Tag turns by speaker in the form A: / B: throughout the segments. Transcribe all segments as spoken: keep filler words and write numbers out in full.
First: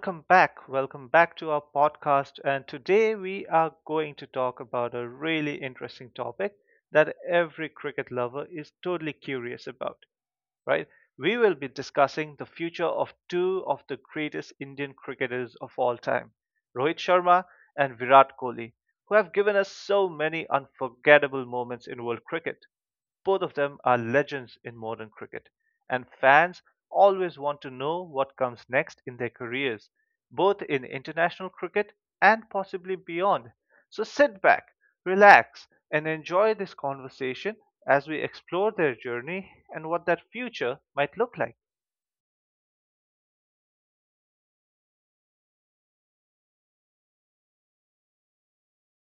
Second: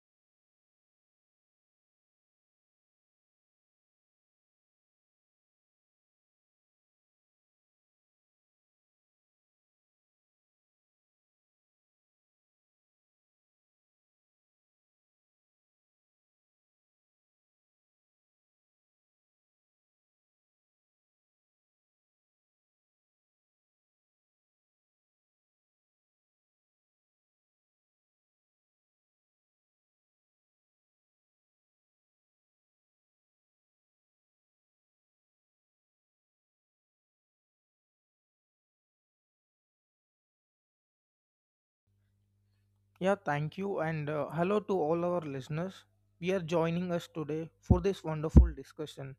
A: welcome back. Welcome back to our podcast. And today we are going to talk about a really interesting topic that every cricket lover is totally curious about, right? We will be discussing the future of two of the greatest Indian cricketers of all time, Rohit Sharma and Virat Kohli, who have given us so many unforgettable moments in world cricket. Both of them are legends in modern cricket, and fans always want to know what comes next in their careers, both in international cricket and possibly beyond. So sit back, relax, and enjoy this conversation as we explore their journey and what that future might look like.
B: Yeah, thank you, and uh, hello to all our listeners. We are joining us today for this wonderful discussion.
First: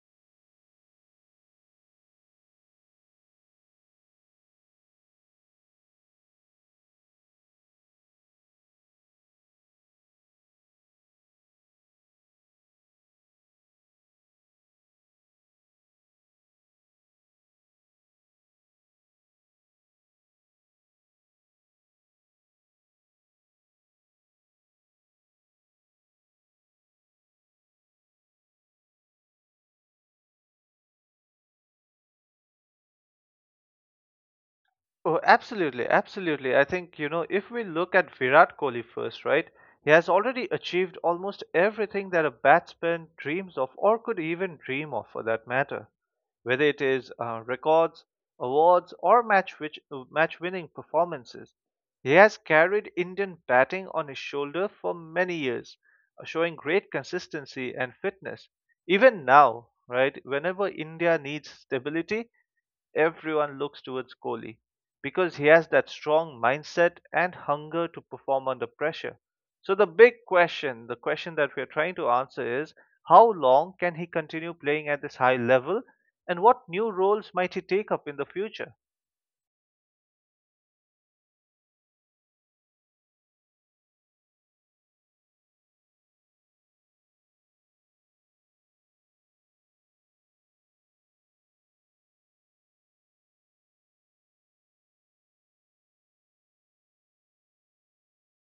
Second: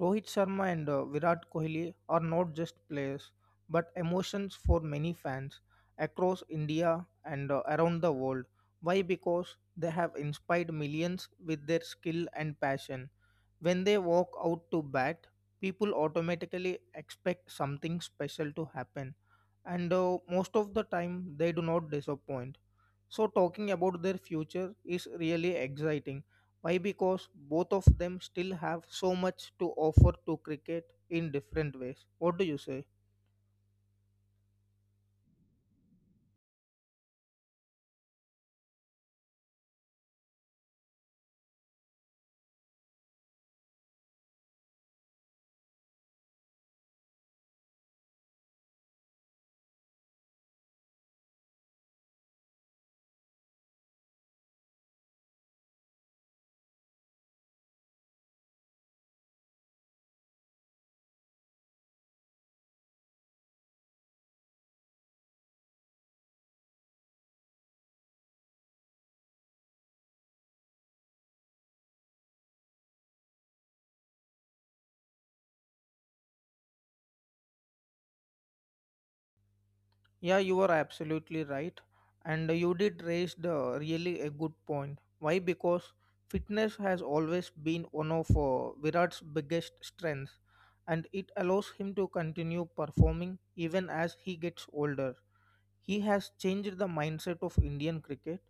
B: Rohit Sharma and uh, Virat Kohli are not just players, but emotions for many fans across India and uh, around the world. Why? Because they have inspired millions with their skill and passion. When they walk out to bat, people automatically expect something special to happen, and uh, most of the time, they do not disappoint so, talking about their future is really exciting. Why? Because both of them still have so much to offer to cricket in different ways. What do you say?
A: Oh, absolutely, absolutely. I think, you know, if we look at Virat Kohli first, right? He has already achieved almost everything that a batsman dreams of or could even dream of for that matter. Whether it is uh, records, awards, or match which uh, match winning performances, he has carried Indian batting on his shoulder for many years, uh, showing great consistency and fitness. Even now, right, whenever India needs stability, everyone looks towards Kohli because he has that strong mindset and hunger to perform under pressure. So, the big question, the question that we are trying to answer is how long can he continue playing at this high level and what new roles might he take up in the future?
B: Yeah, you are absolutely right. And you did raise the really a good point. Why? Because fitness has always been one of uh, Virat's biggest strengths and it allows him to continue performing even as he gets older. He has changed the mindset of Indian cricket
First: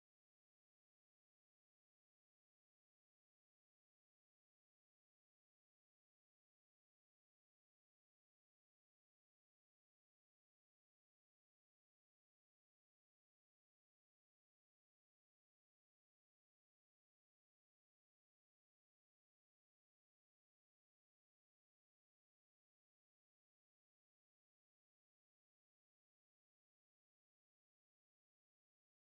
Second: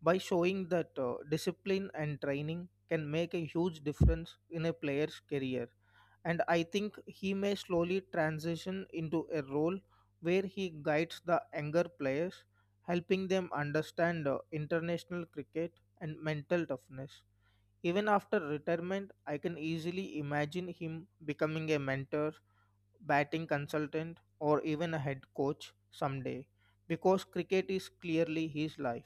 B: by showing that uh, discipline and training can make a huge difference in a player's career. And I think he may slowly transition into a role where he guides the younger players, helping them understand uh, international cricket and mental toughness. Even after retirement, I can easily imagine him becoming a mentor batting consultant, or even a head coach someday because cricket is clearly his life.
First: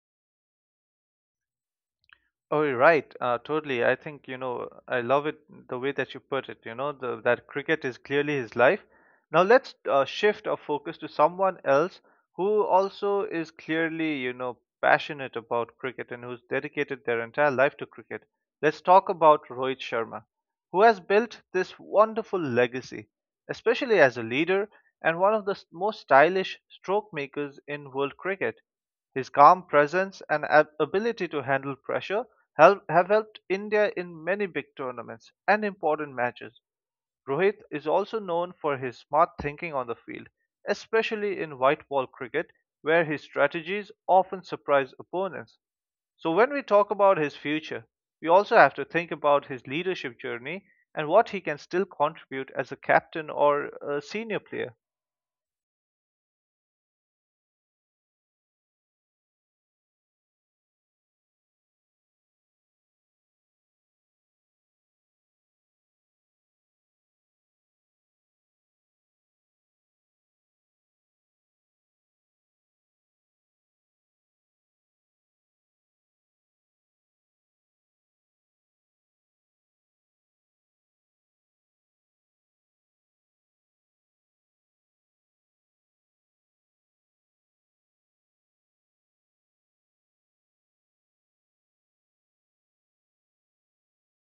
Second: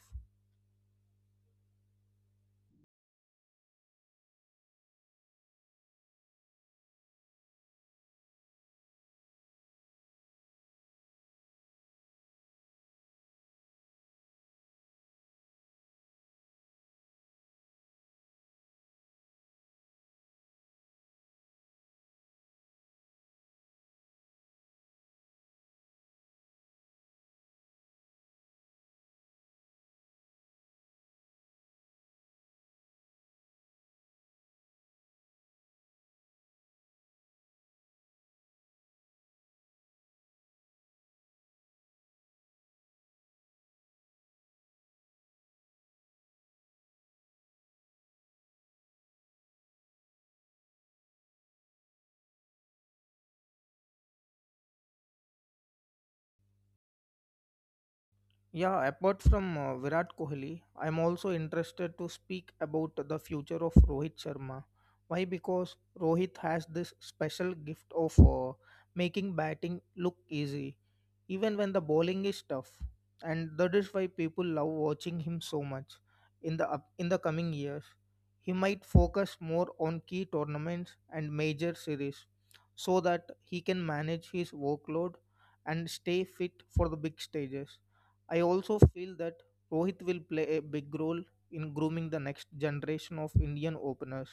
A: Oh, you're right. Uh, totally. I think, you know, I love it the way that you put it. You know, the, that cricket is clearly his life. Now let's uh, shift our focus to someone else who also is clearly, you know, passionate about cricket and who's dedicated their entire life to cricket. Let's talk about Rohit Sharma, who has built this wonderful legacy, especially as a leader and one of the s- most stylish stroke makers in world cricket. His calm presence and ab- ability to handle pressure help- have helped India in many big tournaments and important matches. Rohit is also known for his smart thinking on the field, especially in white ball cricket, where his strategies often surprise opponents. So, when we talk about his future, we also have to think about his leadership journey and what he can still contribute as a captain or a senior player.
B: Yeah, apart from uh, Virat Kohli, I'm also interested to speak about the future of Rohit Sharma. Why? Because Rohit has this special gift of uh, making batting look easy even when the bowling is tough and that is why people love watching him so much in the up, in the coming years he might focus more on key tournaments and major series so that he can manage his workload and stay fit for the big stages. I also feel that Rohit will play a big role in grooming the next generation of Indian openers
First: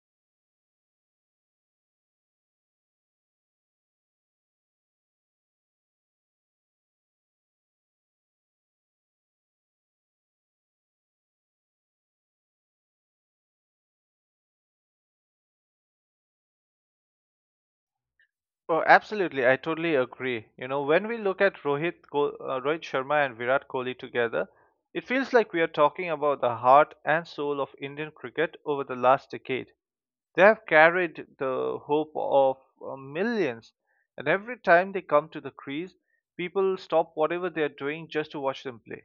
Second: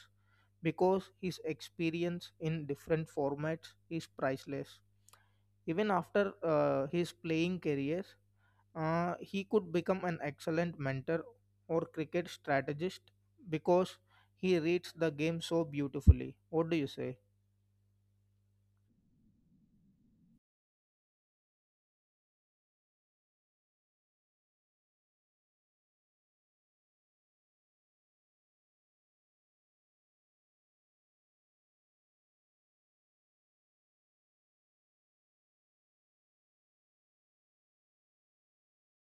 B: because his experience in different formats is priceless even after uh, his playing career, uh, he could become an excellent mentor or cricket strategist because he reads the game so beautifully. What do you say?
A: Oh, absolutely. I totally agree. You know, when we look at Rohit, Ko- uh, Rohit Sharma and Virat Kohli together, it feels like we are talking about the heart and soul of Indian cricket over the last decade. They have carried the hope of uh, millions, and every time they come to the crease, people stop whatever they are doing just to watch them play.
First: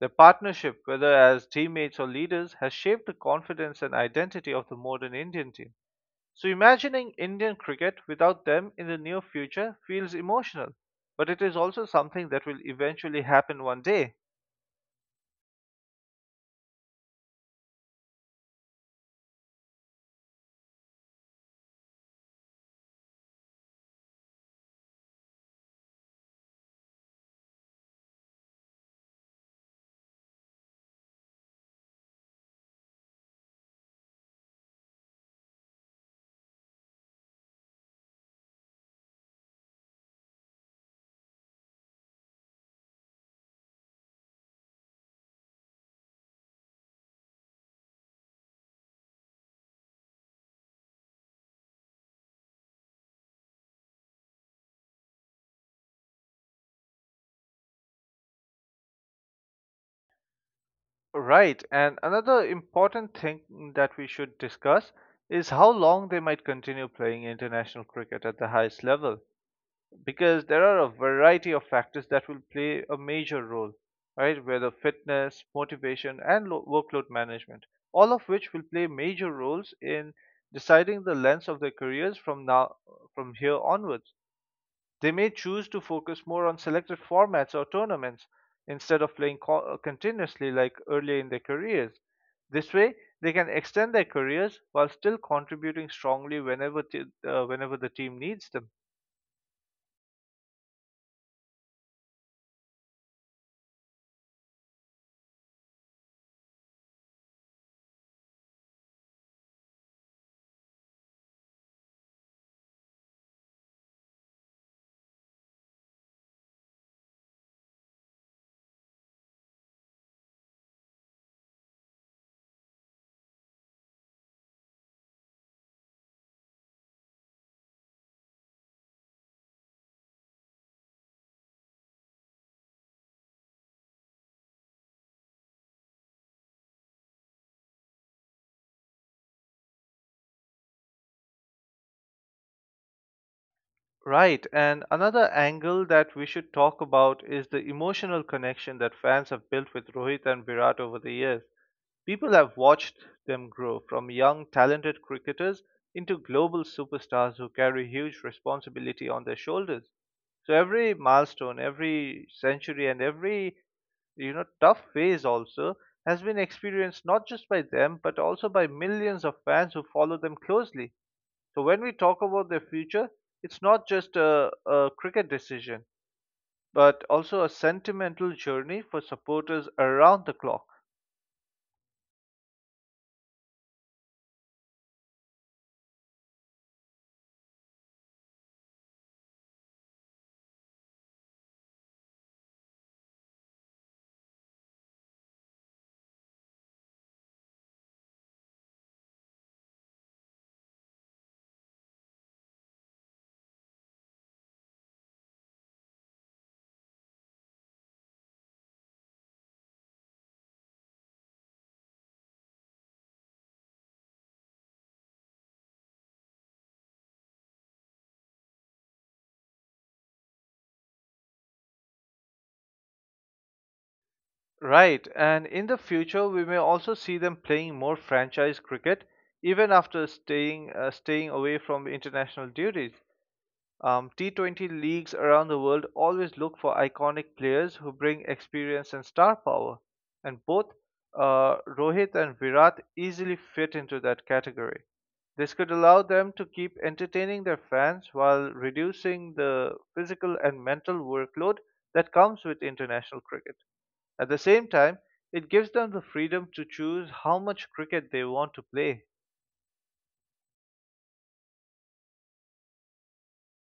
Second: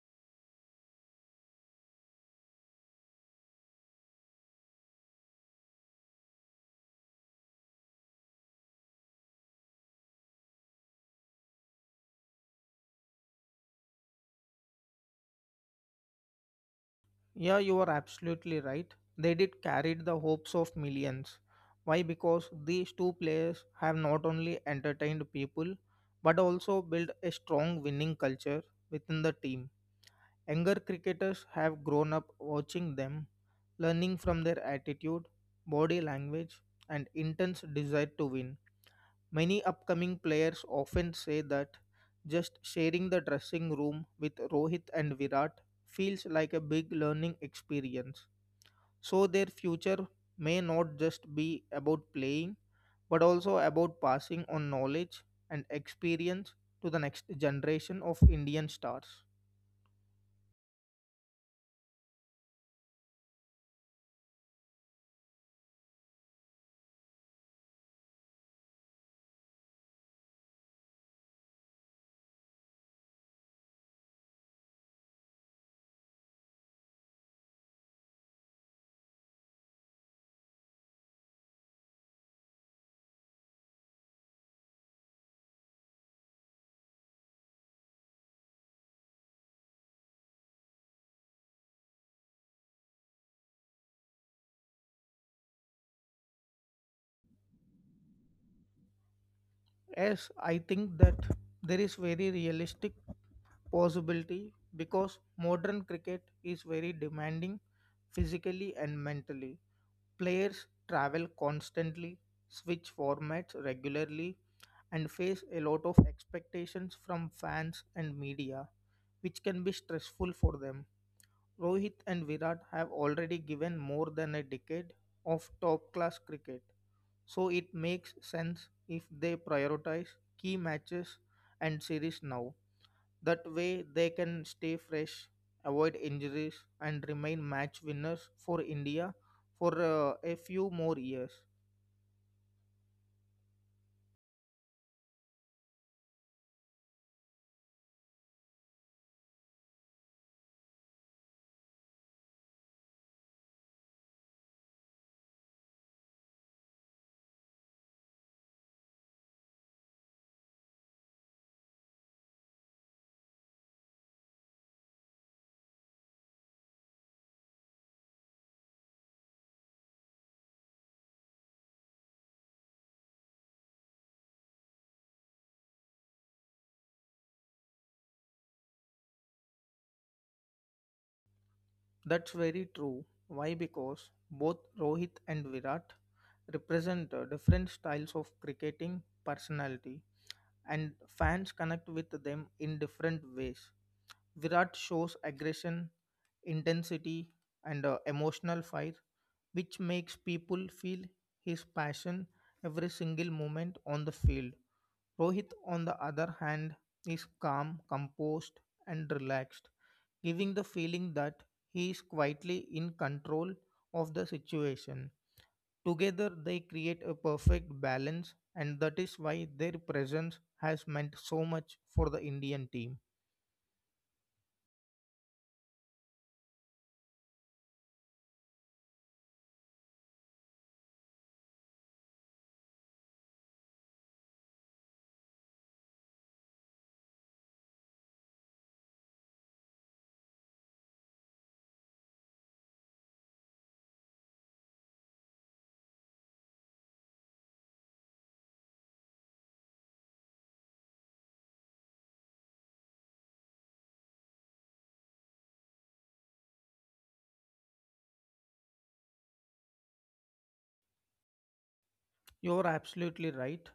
A: Their partnership, whether as teammates or leaders, has shaped the confidence and identity of the modern Indian team. So, imagining Indian cricket without them in the near future feels emotional, but it is also something that will eventually happen one day.
B: Yeah, you are absolutely right. They did carried the hopes of millions. Why? Because these two players have not only entertained people but also built a strong winning culture within the team. Younger cricketers have grown up watching them learning from their attitude, body language, and intense desire to win. Many upcoming players often say that just sharing the dressing room with Rohit and Virat feels like a big learning experience. So their future may not just be about playing but also about passing on knowledge and experience to the next generation of Indian stars.
A: Right, and another important thing that we should discuss is how long they might continue playing international cricket at the highest level, because there are a variety of factors that will play a major role, right? Whether fitness, motivation, and lo- workload management, all of which will play major roles in deciding the length of their careers from now from here onwards. They may choose to focus more on selected formats or tournaments instead of playing co- uh, continuously like earlier in their careers. This way, they can extend their careers while still contributing strongly whenever, t- uh, whenever the team needs them.
B: Yes, I think that there is very realistic possibility because modern cricket is very demanding physically and mentally. Players travel constantly, switch formats regularly, and face a lot of expectations from fans and media, which can be stressful for them. Rohit and Virat have already given more than a decade of top class cricket, so it makes sense if they prioritize key matches and series now. That way, they can stay fresh, avoid injuries, and remain match winners for India for uh, a few more years.
A: Right, and another angle that we should talk about is the emotional connection that fans have built with Rohit and Virat over the years. People have watched them grow from young, talented cricketers into global superstars who carry huge responsibility on their shoulders. So every milestone, every century, and every you know tough phase also has been experienced not just by them but also by millions of fans who follow them closely. So when we talk about their future, it's not just a, a cricket decision, but also a sentimental journey for supporters around the clock.
B: That's very true. Why? Because both Rohit and Virat represent uh, different styles of cricketing personality, and fans connect with them in different ways. Virat shows aggression, intensity, and uh, emotional fire, which makes people feel his passion every single moment on the field. Rohit, on the other hand, is calm, composed, and relaxed, giving the feeling that he is quietly in control of the situation. Together, they create a perfect balance, and that is why their presence has meant so much for the Indian team.
A: Right, and in the future we may also see them playing more franchise cricket even after staying uh, staying away from international duties. Um, T twenty leagues around the world always look for iconic players who bring experience and star power, and both uh, Rohit and Virat easily fit into that category. This could allow them to keep entertaining their fans while reducing the physical and mental workload that comes with international cricket. At the same time, it gives them the freedom to choose how much cricket they want to play.
B: You're absolutely right.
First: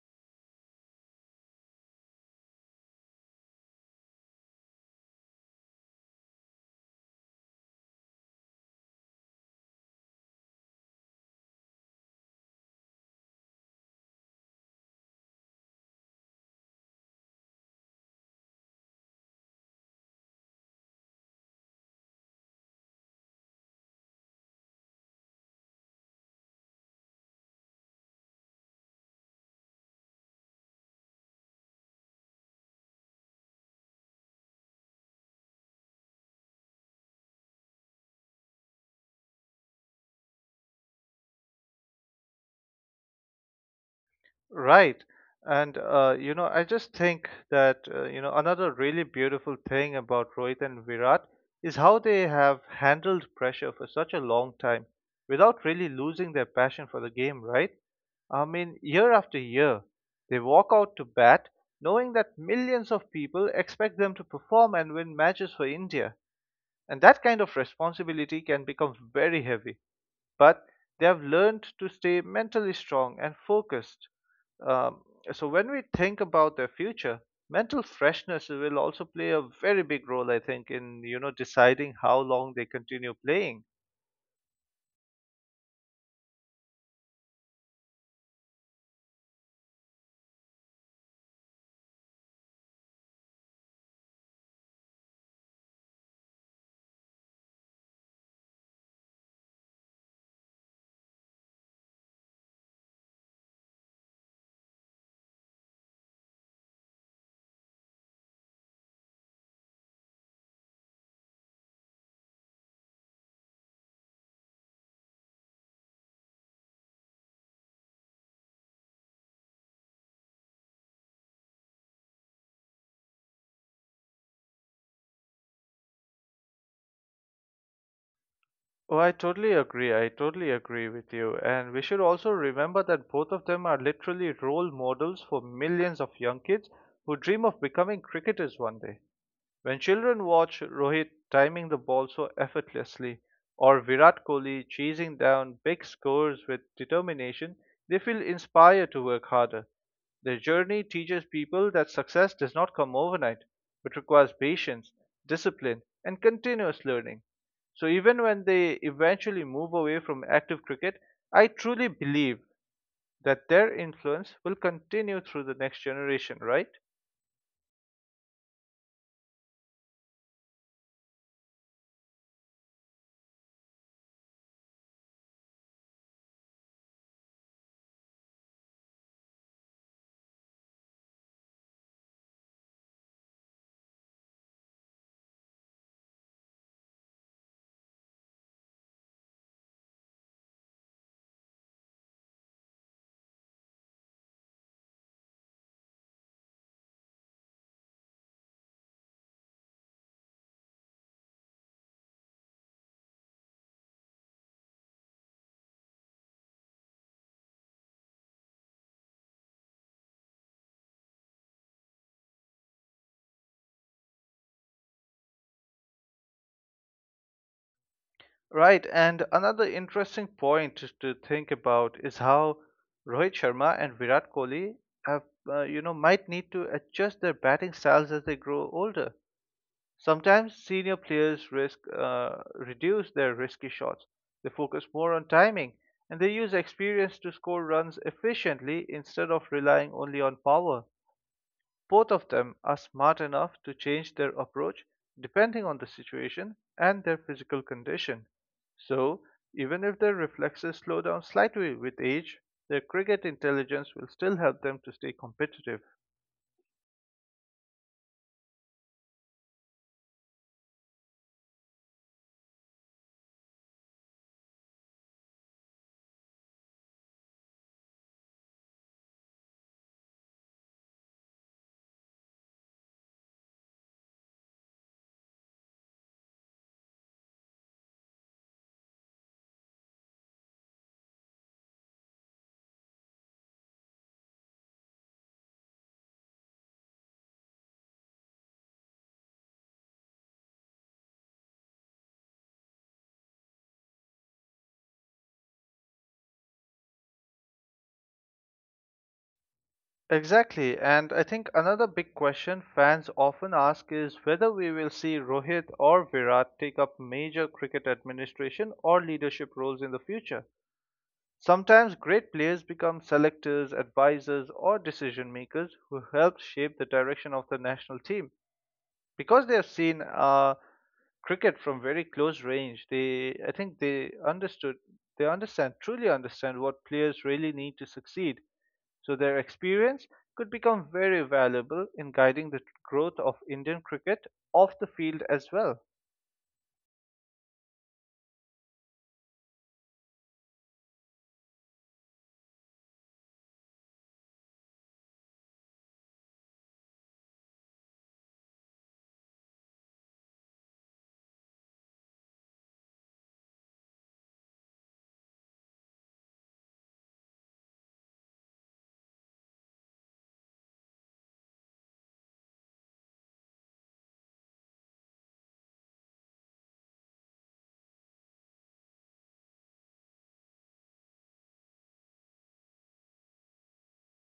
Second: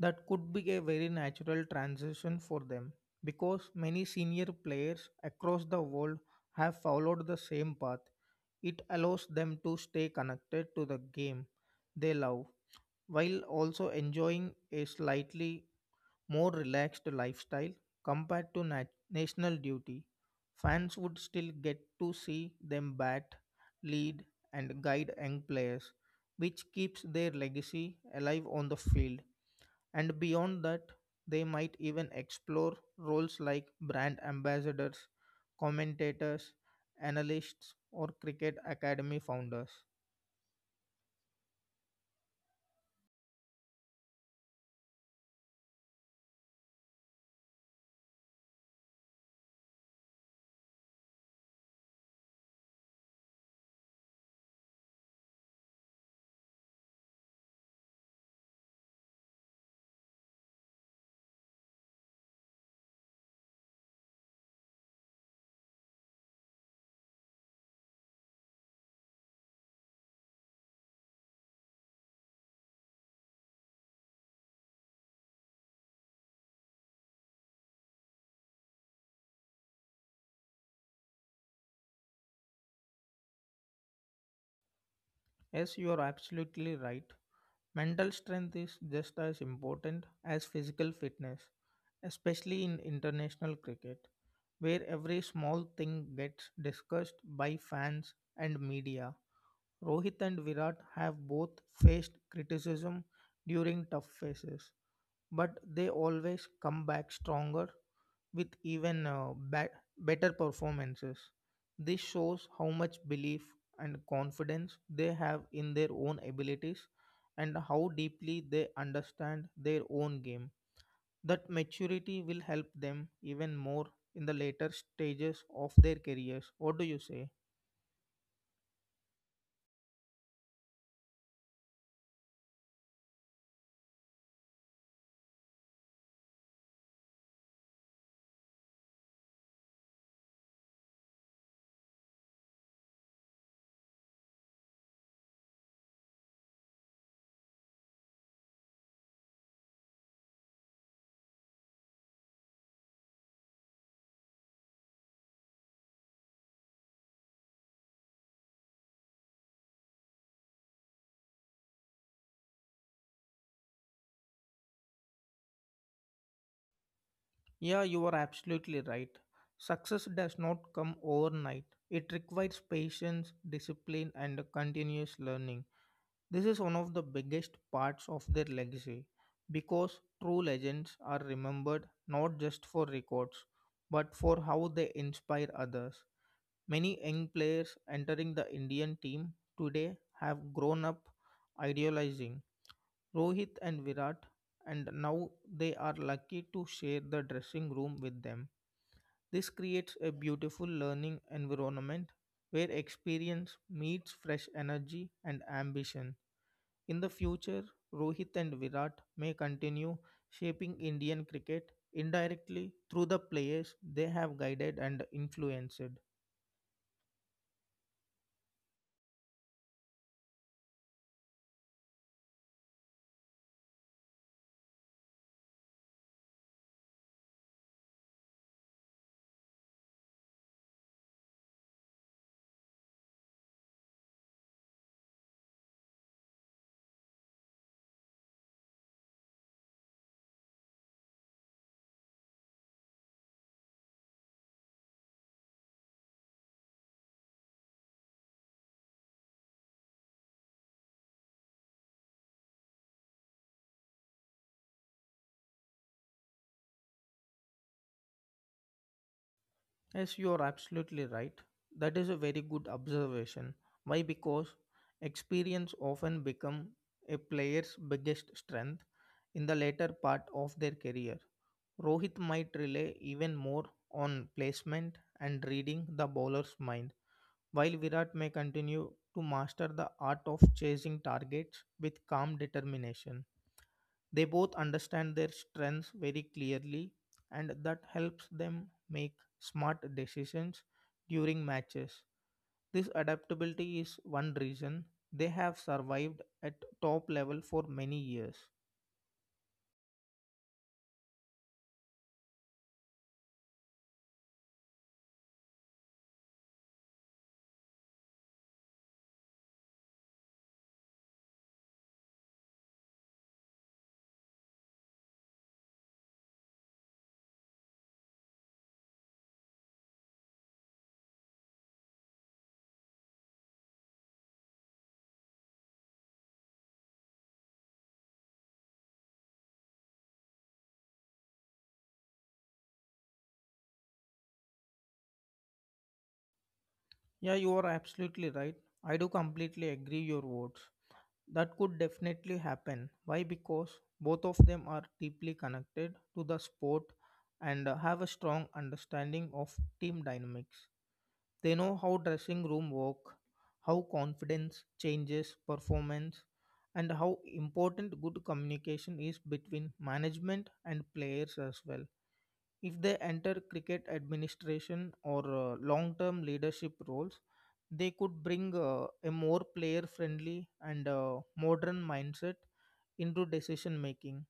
B: That could be a very natural transition for them because many senior players across the world have followed the same path. It allows them to stay connected to the game they love while also enjoying a slightly more relaxed lifestyle compared to nat- national duty. Fans would still get to see them bat, lead, and guide young players, which keeps their legacy alive on the field. And beyond that, they might even explore roles like brand ambassadors, commentators, analysts, or cricket academy founders.
A: Right. And, uh, you know, I just think that, uh, you know, another really beautiful thing about Rohit and Virat is how they have handled pressure for such a long time without really losing their passion for the game, right? I mean, year after year, they walk out to bat knowing that millions of people expect them to perform and win matches for India. And that kind of responsibility can become very heavy, but they have learned to stay mentally strong and focused. Um, so when we think about their future, mental freshness will also play a very big role, I think, in you know deciding how long they continue playing.
B: Yes, you are absolutely right. Mental strength is just as important as physical fitness, especially in international cricket, where every small thing gets discussed by fans and media. Rohit and Virat have both faced criticism during tough phases, but they always come back stronger with even uh, ba- better performances. This shows how much belief and confidence they have in their own abilities and how deeply they understand their own game. That maturity will help them even more in the later stages of their careers. What do you say?
A: Oh, I totally agree. I totally agree with you. And we should also remember that both of them are literally role models for millions of young kids who dream of becoming cricketers one day. When children watch Rohit timing the ball so effortlessly or Virat Kohli chasing down big scores with determination, they feel inspired to work harder. Their journey teaches people that success does not come overnight, but requires patience, discipline, and continuous learning. So even when they eventually move away from active cricket, I truly believe that their influence will continue through the next generation, right?
B: Yeah, you are absolutely right. Success does not come overnight. It requires patience, discipline, and continuous learning. This is one of the biggest parts of their legacy because true legends are remembered not just for records but for how they inspire others. Many young players entering the Indian team today have grown up idealizing Rohit and Virat, and now they are lucky to share the dressing room with them. This creates a beautiful learning environment where experience meets fresh energy and ambition. In the future, Rohit and Virat may continue shaping Indian cricket indirectly through the players they have guided and influenced.
A: Right, and another interesting point to to think about is how Rohit Sharma and Virat Kohli have, uh, you know, might need to adjust their batting styles as they grow older. Sometimes senior players risk uh, reduce their risky shots. They focus more on timing, and they use experience to score runs efficiently instead of relying only on power. Both of them are smart enough to change their approach depending on the situation and their physical condition. So, even if their reflexes slow down slightly with age, their cricket intelligence will still help them to stay competitive.
B: Yes, you are absolutely right. That is a very good observation. Why? Because experience often become a player's biggest strength in the later part of their career. Rohit might rely even more on placement and reading the bowler's mind, while Virat may continue to master the art of chasing targets with calm determination. They both understand their strengths very clearly, and that helps them make smart decisions during matches. This adaptability is one reason they have survived at top level for many years.
A: Exactly, and I think another big question fans often ask is whether we will see Rohit or Virat take up major cricket administration or leadership roles in the future. Sometimes great players become selectors, advisors, or decision makers who help shape the direction of the national team. Because they have seen uh, cricket from very close range, they I think they understood they understand truly understand what players really need to succeed. So their experience could become very valuable in guiding the growth of Indian cricket off the field as well.
B: Yeah, you are absolutely right. I do completely agree your words. That could definitely happen. Why? Because both of them are deeply connected to the sport and uh, have a strong understanding of team dynamics. They know how dressing room work, how confidence changes performance, and how important good communication is between management and players as well. If they enter cricket administration or uh, long term leadership roles, they could bring uh, a more player friendly and uh, modern mindset into decision making,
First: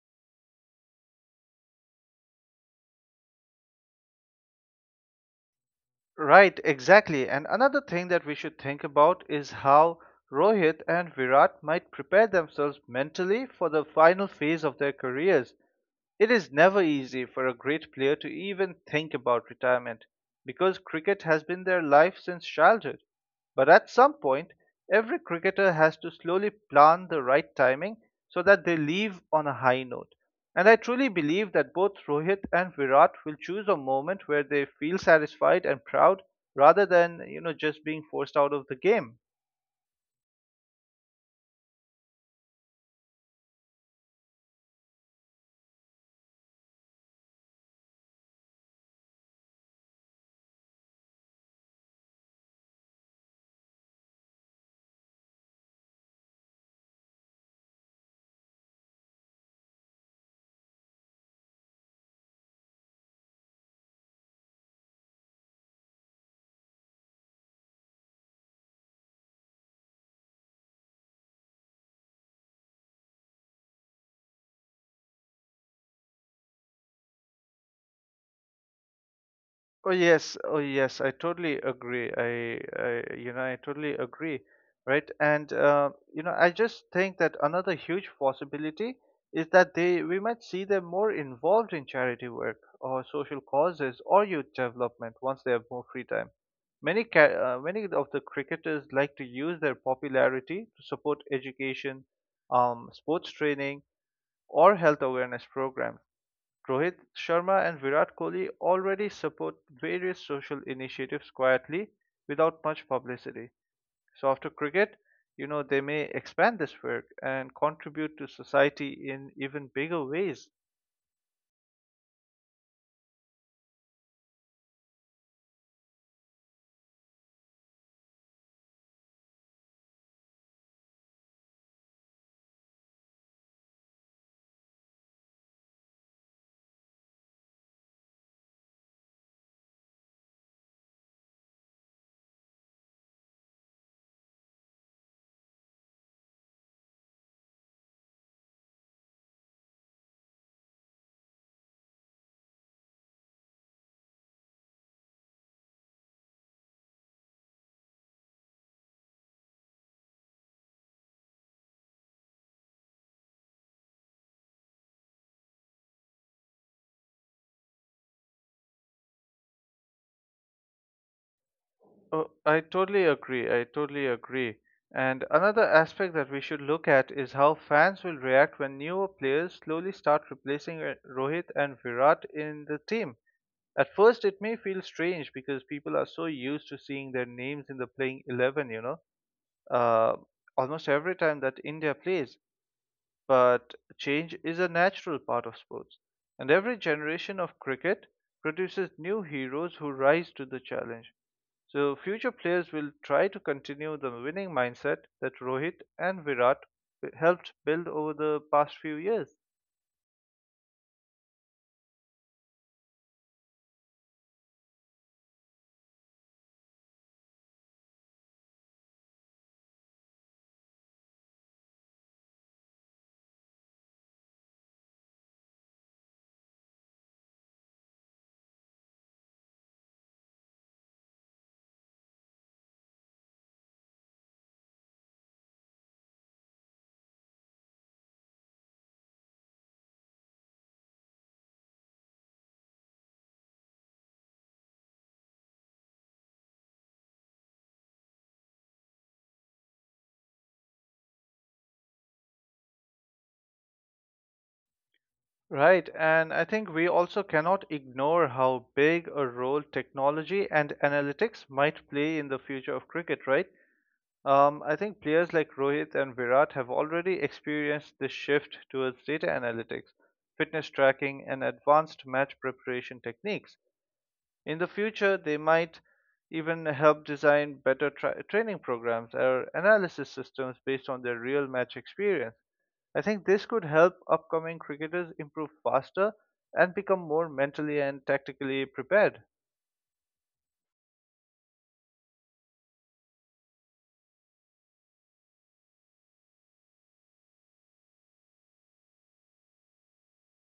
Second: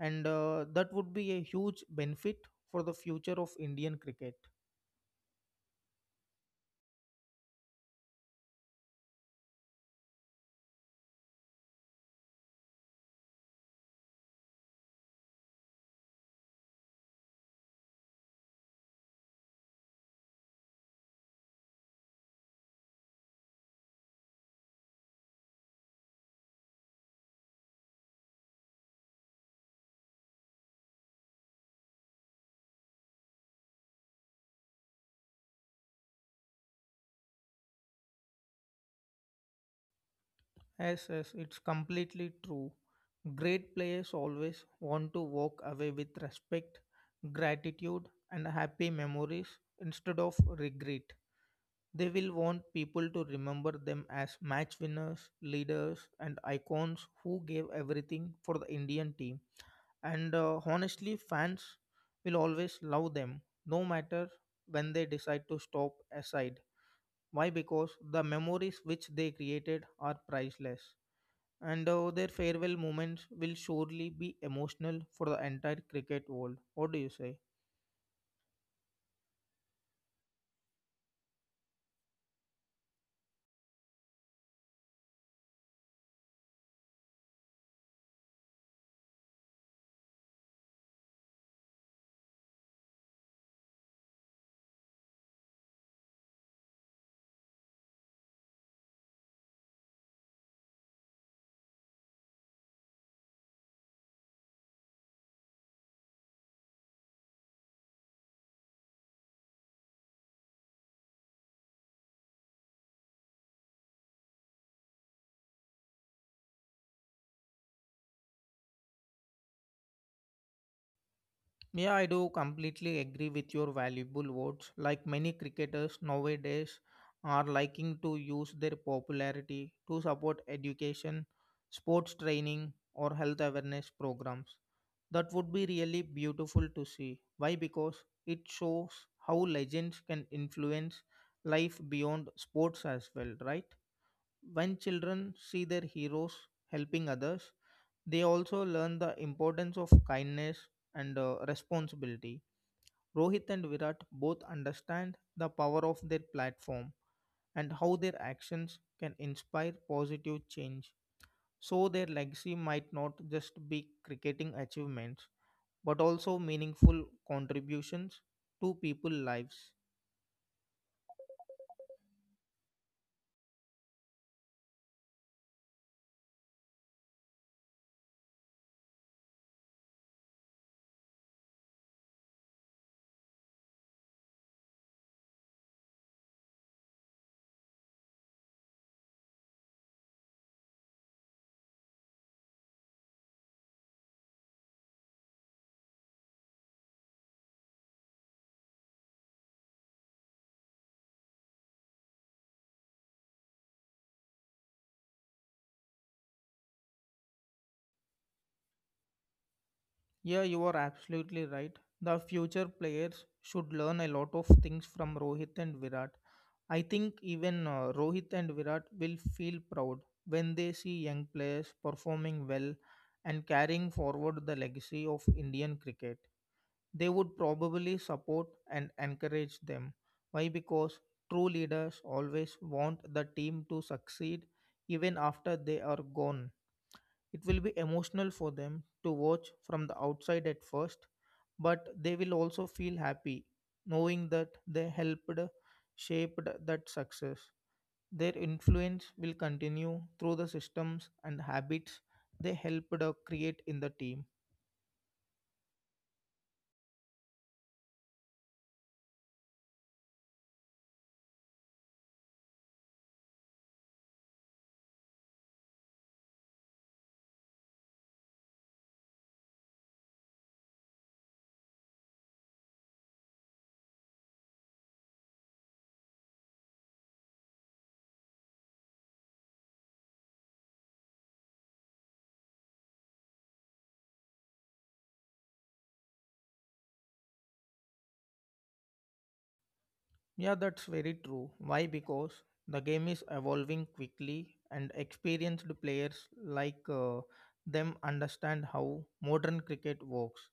B: and uh, that would be a huge benefit for the future of Indian cricket.
A: Right, exactly. And another thing that we should think about is how Rohit and Virat might prepare themselves mentally for the final phase of their careers. It is never easy for a great player to even think about retirement, because cricket has been their life since childhood. But at some point, every cricketer has to slowly plan the right timing so that they leave on a high note. And I truly believe that both Rohit and Virat will choose a moment where they feel satisfied and proud rather than, you know, just being forced out of the game.
B: Yes, yes, it's completely true. Great players always want to walk away with respect, gratitude, and happy memories instead of regret. They will want people to remember them as match winners, leaders, and icons who gave everything for the Indian team. And uh, honestly, fans will always love them, no matter when they decide to stop aside. Why? Because the memories which they created are priceless. And uh, their farewell moments will surely be emotional for the entire cricket world. What do you say?
A: Oh yes, oh yes, I totally agree. I, I you know, I totally agree, right? And uh, you know, I just think that another huge possibility is that they we might see them more involved in charity work or social causes or youth development once they have more free time. Many ca- uh, many of the cricketers like to use their popularity to support education, um, sports training, or health awareness programs. Rohit Sharma and Virat Kohli already support various social initiatives quietly without much publicity. So after cricket, you know, they may expand this work and contribute to society in even bigger ways.
B: Yeah, I do completely agree with your valuable words. Like many cricketers nowadays are liking to use their popularity to support education, sports training, or health awareness programs. That would be really beautiful to see. Why? Because it shows how legends can influence life beyond sports as well, right? When children see their heroes helping others, they also learn the importance of kindness and uh, responsibility. Rohit and Virat both understand the power of their platform and how their actions can inspire positive change. So, their legacy might not just be cricketing achievements but also meaningful contributions to people's lives.
A: Oh, I totally agree. I totally agree. And another aspect that we should look at is how fans will react when newer players slowly start replacing uh, Rohit and Virat in the team. At first, it may feel strange because people are so used to seeing their names in the playing eleven, you know, uh, almost every time that India plays. But change is a natural part of sports. And every generation of cricket produces new heroes who rise to the challenge. So, future players will try to continue the winning mindset that Rohit and Virat helped build over the past few years.
B: Yeah, you are absolutely right. The future players should learn a lot of things from Rohit and Virat. I think even uh, Rohit and Virat will feel proud when they see young players performing well and carrying forward the legacy of Indian cricket. They would probably support and encourage them. Why? Because true leaders always want the team to succeed even after they are gone. It will be emotional for them to watch from the outside at first, but they will also feel happy knowing that they helped shaped that success. Their influence will continue through the systems and habits they helped uh, create in the team.
A: Right, and I think we also cannot ignore how big a role technology and analytics might play in the future of cricket, right? Um, I think players like Rohit and Virat have already experienced this shift towards data analytics, fitness tracking, and advanced match preparation techniques. In the future, they might even help design better tra- training programs or analysis systems based on their real match experience. I think this could help upcoming cricketers improve faster and become more mentally and tactically prepared.
B: Yeah, that's very true. Why? Because the game is evolving quickly, and experienced players like uh, them understand how modern cricket works.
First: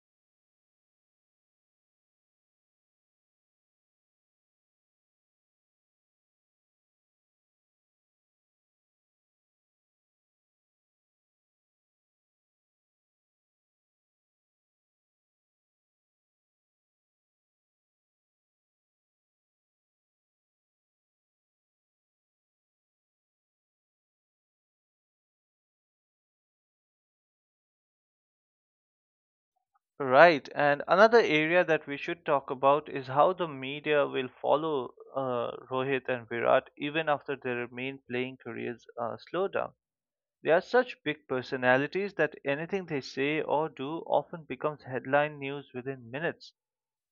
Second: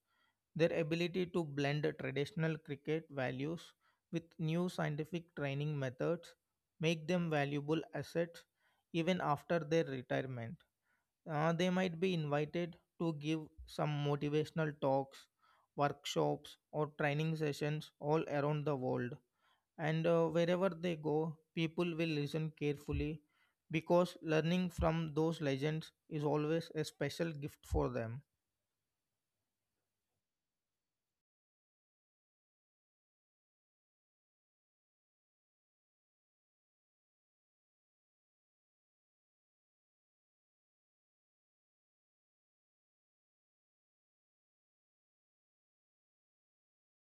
B: Their ability to blend traditional cricket values with new scientific training methods make them valuable assets even after their retirement. Uh, they might be invited to give some motivational talks, workshops, or training sessions all around the world. And uh, wherever they go, people will listen carefully because learning from those legends is always a special gift for them.
A: Right, and another area that we should talk about is how the media will follow uh, Rohit and Virat even after their main playing careers uh, slow down. They are such big personalities that anything they say or do often becomes headline news within minutes,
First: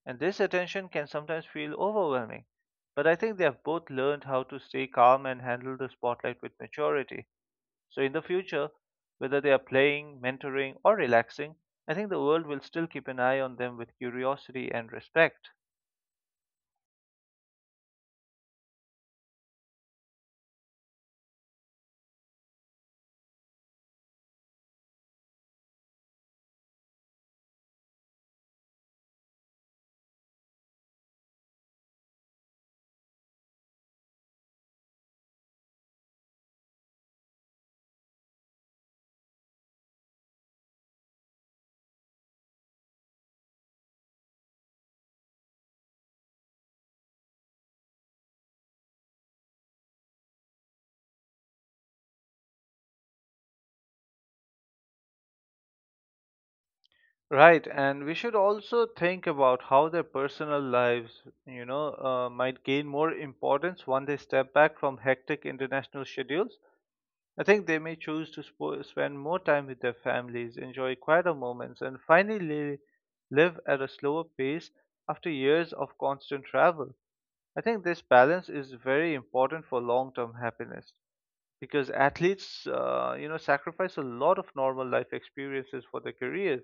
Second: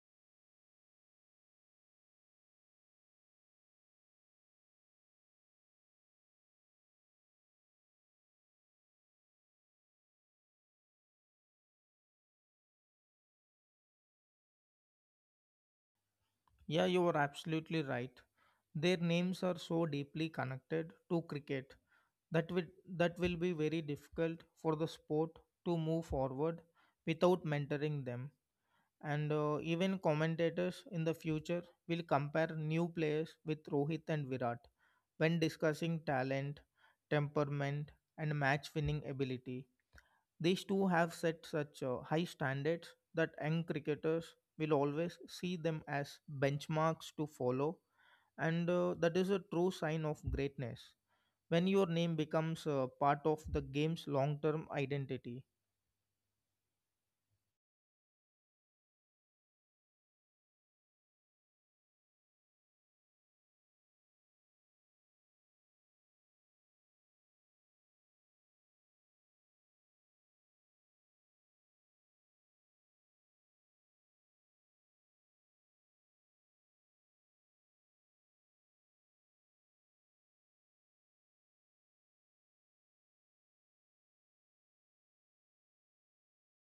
A: and this attention can sometimes feel overwhelming. But I think they have both learned how to stay calm and handle the spotlight with maturity. So, in the future, whether they are playing, mentoring, or relaxing, I think the world will still keep an eye on them with curiosity and respect.
B: Yeah, you are absolutely right. Their names are so deeply connected to cricket that will, that will be very difficult for the sport to move forward without mentoring them. And uh, even commentators in the future will compare new players with Rohit and Virat when discussing talent, temperament, and match winning ability. These two have set such uh, high standards that young cricketers will always see them as benchmarks to follow, and uh, that is a true sign of greatness when your name becomes uh, part of the game's long term identity.
A: Right, and we should also think about how their personal lives, you know, uh, might gain more importance when they step back from hectic international schedules. I think they may choose to spo- spend more time with their families, enjoy quieter moments, and finally live at a slower pace after years of constant travel. I think this balance is very important for long-term happiness because athletes, uh, you know, sacrifice a lot of normal life experiences for their careers.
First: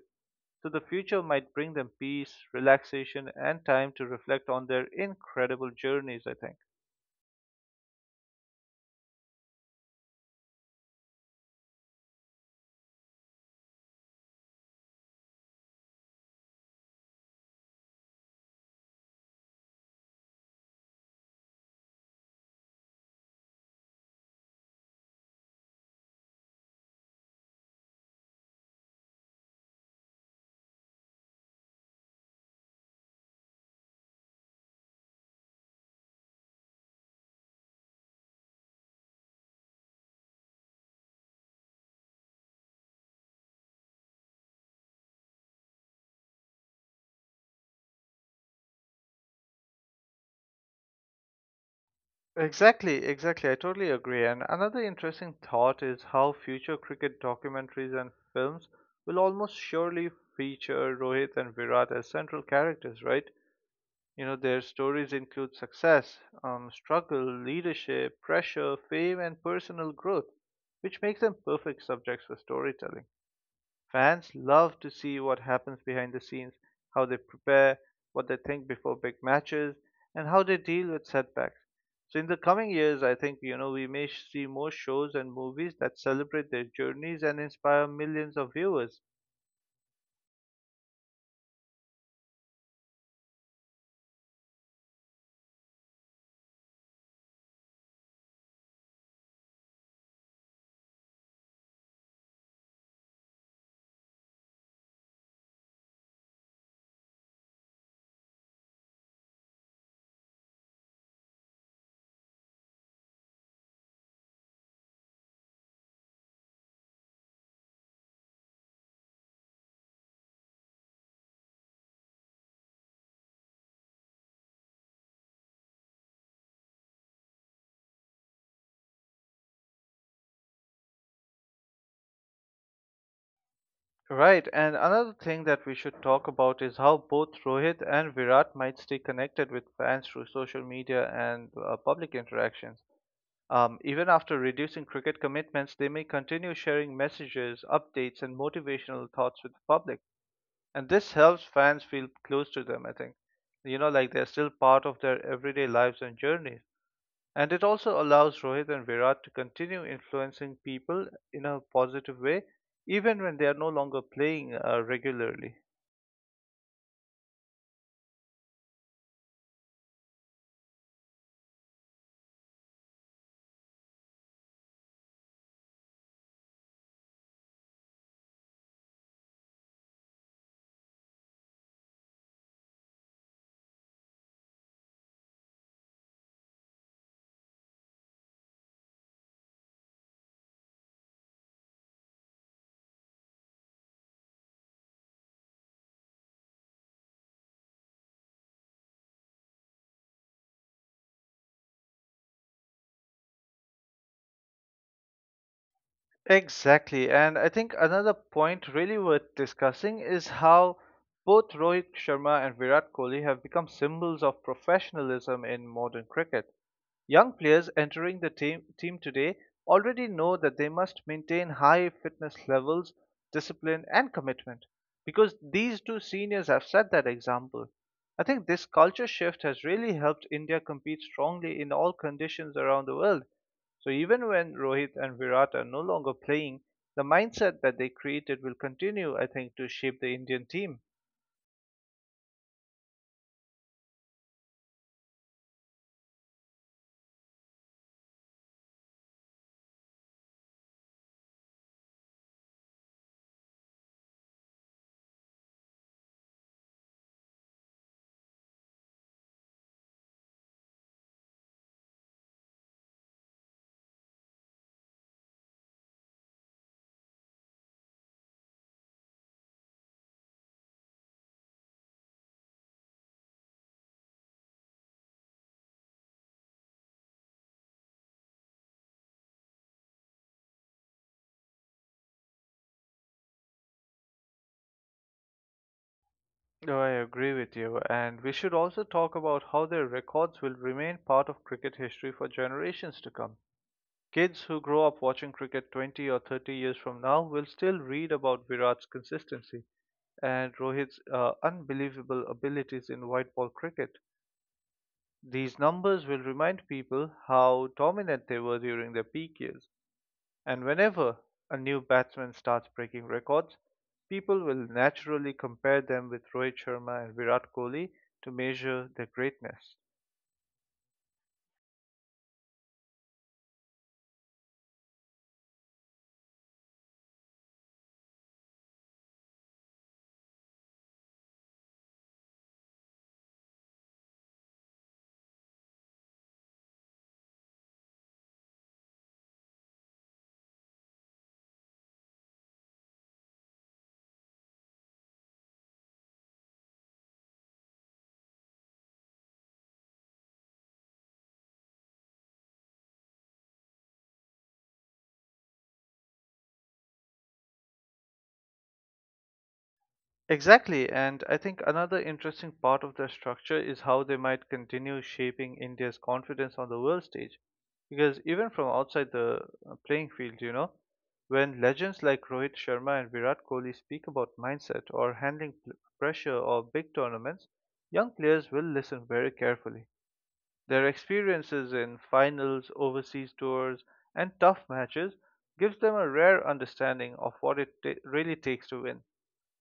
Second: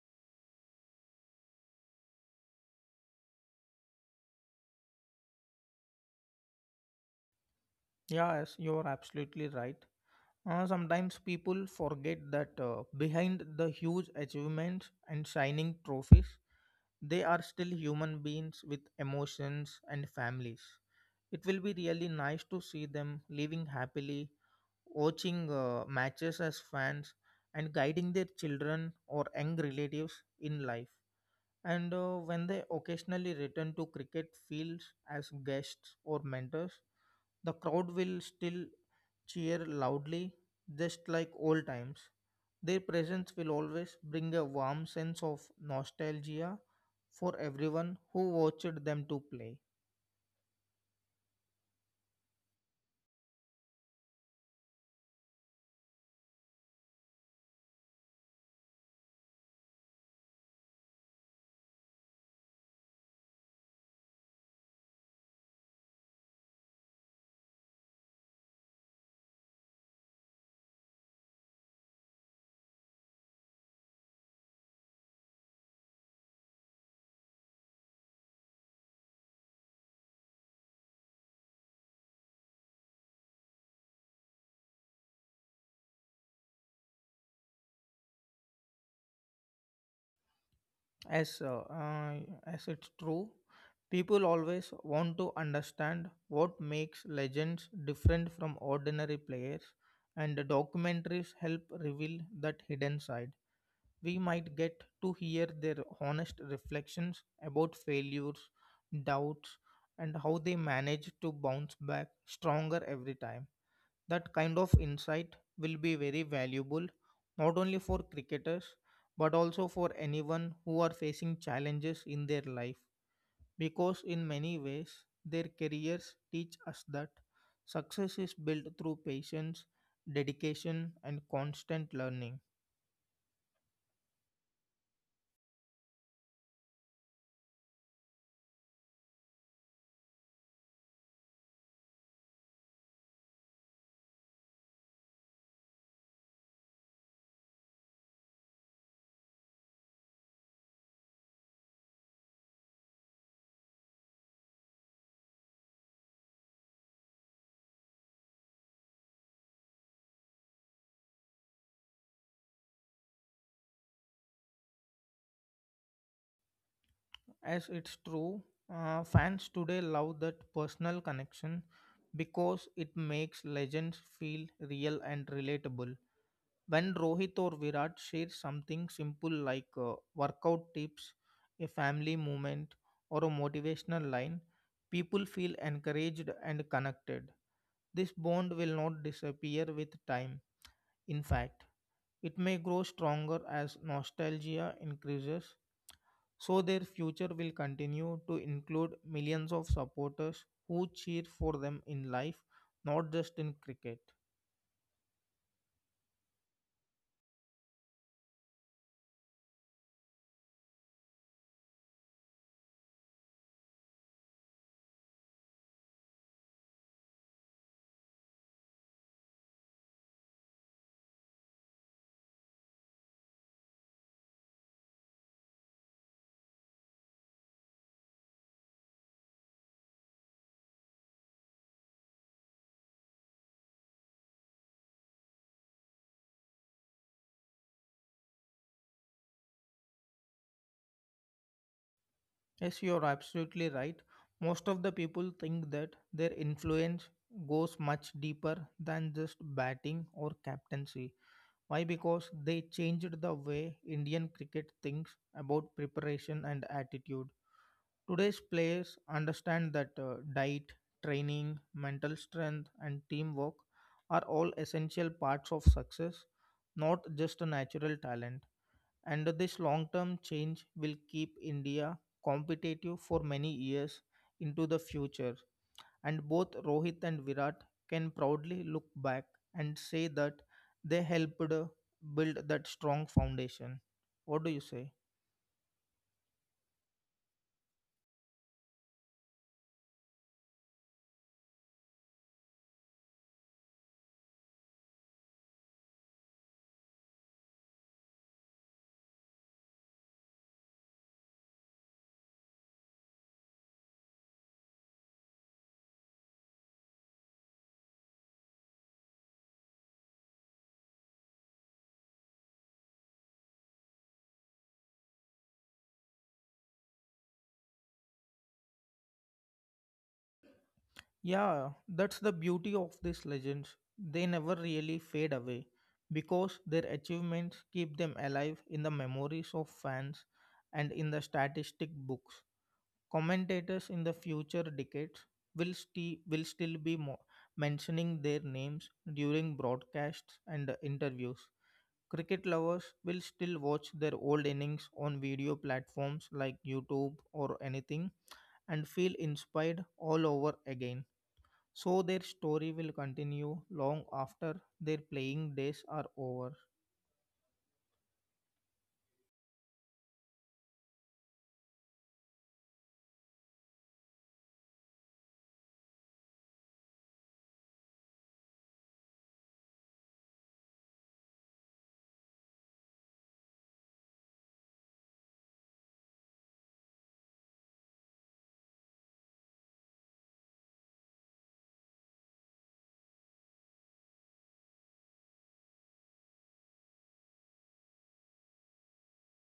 A: So the future might bring them peace, relaxation, and time to reflect on their incredible journeys, I think.
B: Yeah, yes, you are absolutely right. Uh, sometimes people forget that uh, behind the huge achievements and shining trophies, they are still human beings with emotions and families. It will be really nice to see them living happily, watching uh, matches as fans, and guiding their children or young relatives in life. And uh, when they occasionally return to cricket fields as guests or mentors, the crowd will still cheer loudly, just like old times. Their presence will always bring a warm sense of nostalgia for everyone who watched them to play.
A: Exactly, exactly. I totally agree. And another interesting thought is how future cricket documentaries and films will almost surely feature Rohit and Virat as central characters, right? You know, their stories include success, um, struggle, leadership, pressure, fame, and personal growth, which makes them perfect subjects for storytelling. Fans love to see what happens behind the scenes, how they prepare, what they think before big matches, and how they deal with setbacks. So in the coming years, I think you know we may see more shows and movies that celebrate their journeys and inspire millions of viewers.
B: As, uh, uh, as it's true, people always want to understand what makes legends different from ordinary players, and documentaries help reveal that hidden side. We might get to hear their honest reflections about failures, doubts, and how they manage to bounce back stronger every time. That kind of insight will be very valuable not only for cricketers but also for anyone who are facing challenges in their life because in many ways their careers teach us that success is built through patience, dedication, and constant learning.
A: Right, and another thing that we should talk about is how both Rohit and Virat might stay connected with fans through social media and uh, public interactions. Um, even after reducing cricket commitments, they may continue sharing messages, updates, and motivational thoughts with the public. And this helps fans feel close to them, I think. You know, like they're still part of their everyday lives and journeys. And it also allows Rohit and Virat to continue influencing people in a positive way, even when they are no longer playing uh, regularly.
B: As it's true, uh, fans today love that personal connection because it makes legends feel real and relatable. When Rohit or Virat shares something simple like uh, workout tips, a family moment, or a motivational line, people feel encouraged and connected. This bond will not disappear with time. In fact, it may grow stronger as nostalgia increases, so their future will continue to include millions of supporters who cheer for them in life, not just in cricket.
A: Exactly. And I think another point really worth discussing is how both Rohit Sharma and Virat Kohli have become symbols of professionalism in modern cricket. Young players entering the team, team today already know that they must maintain high fitness levels, discipline, and commitment because these two seniors have set that example. I think this culture shift has really helped India compete strongly in all conditions around the world. So even when Rohit and Virat are no longer playing, the mindset that they created will continue, I think, to shape the Indian team.
B: Yes, you're absolutely right. Most of the people think that their influence goes much deeper than just batting or captaincy. Why? Because they changed the way Indian cricket thinks about preparation and attitude. Today's players understand that uh, diet, training, mental strength, and teamwork are all essential parts of success, not just a natural talent. And this long term change will keep India competitive for many years into the future. And both Rohit and Virat can proudly look back and say that they helped uh, build that strong foundation. What do you say?
A: No, I agree with you, and we should also talk about how their records will remain part of cricket history for generations to come. Kids who grow up watching cricket twenty or thirty years from now will still read about Virat's consistency and Rohit's uh, unbelievable abilities in white ball cricket. These numbers will remind people how dominant they were during their peak years. And whenever a new batsman starts breaking records, people will naturally compare them with Rohit Sharma and Virat Kohli to measure their greatness.
B: Yeah, that's the beauty of these legends. They never really fade away because their achievements keep them alive in the memories of fans and in the statistic books. Commentators in the future decades will, sti- will still be mo- mentioning their names during broadcasts and interviews. Cricket lovers will still watch their old innings on video platforms like YouTube or anything and feel inspired all over again. So their story will continue long after their playing days are over.
A: Exactly, and I think another interesting part of their structure is how they might continue shaping India's confidence on the world stage. Because even from outside the uh, playing field, you know, when legends like Rohit Sharma and Virat Kohli speak about mindset or handling pl- pressure or big tournaments, young players will listen very carefully. Their experiences in finals, overseas tours, and tough matches gives them a rare understanding of what it ta- really takes to win.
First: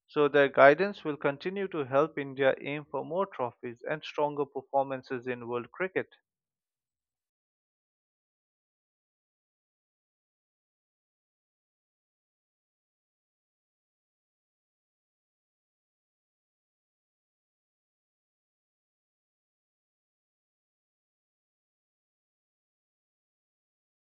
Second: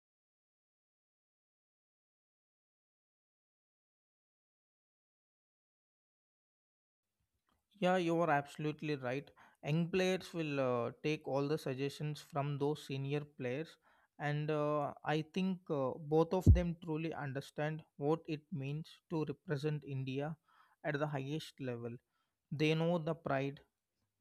A: So their guidance will continue to help India aim for more trophies and stronger performances in world cricket.
B: Yeah, you are absolutely right. Young players will uh, take all the suggestions from those senior players, and uh, I think uh, both of them truly understand what it means to represent India at the highest level. They know the pride,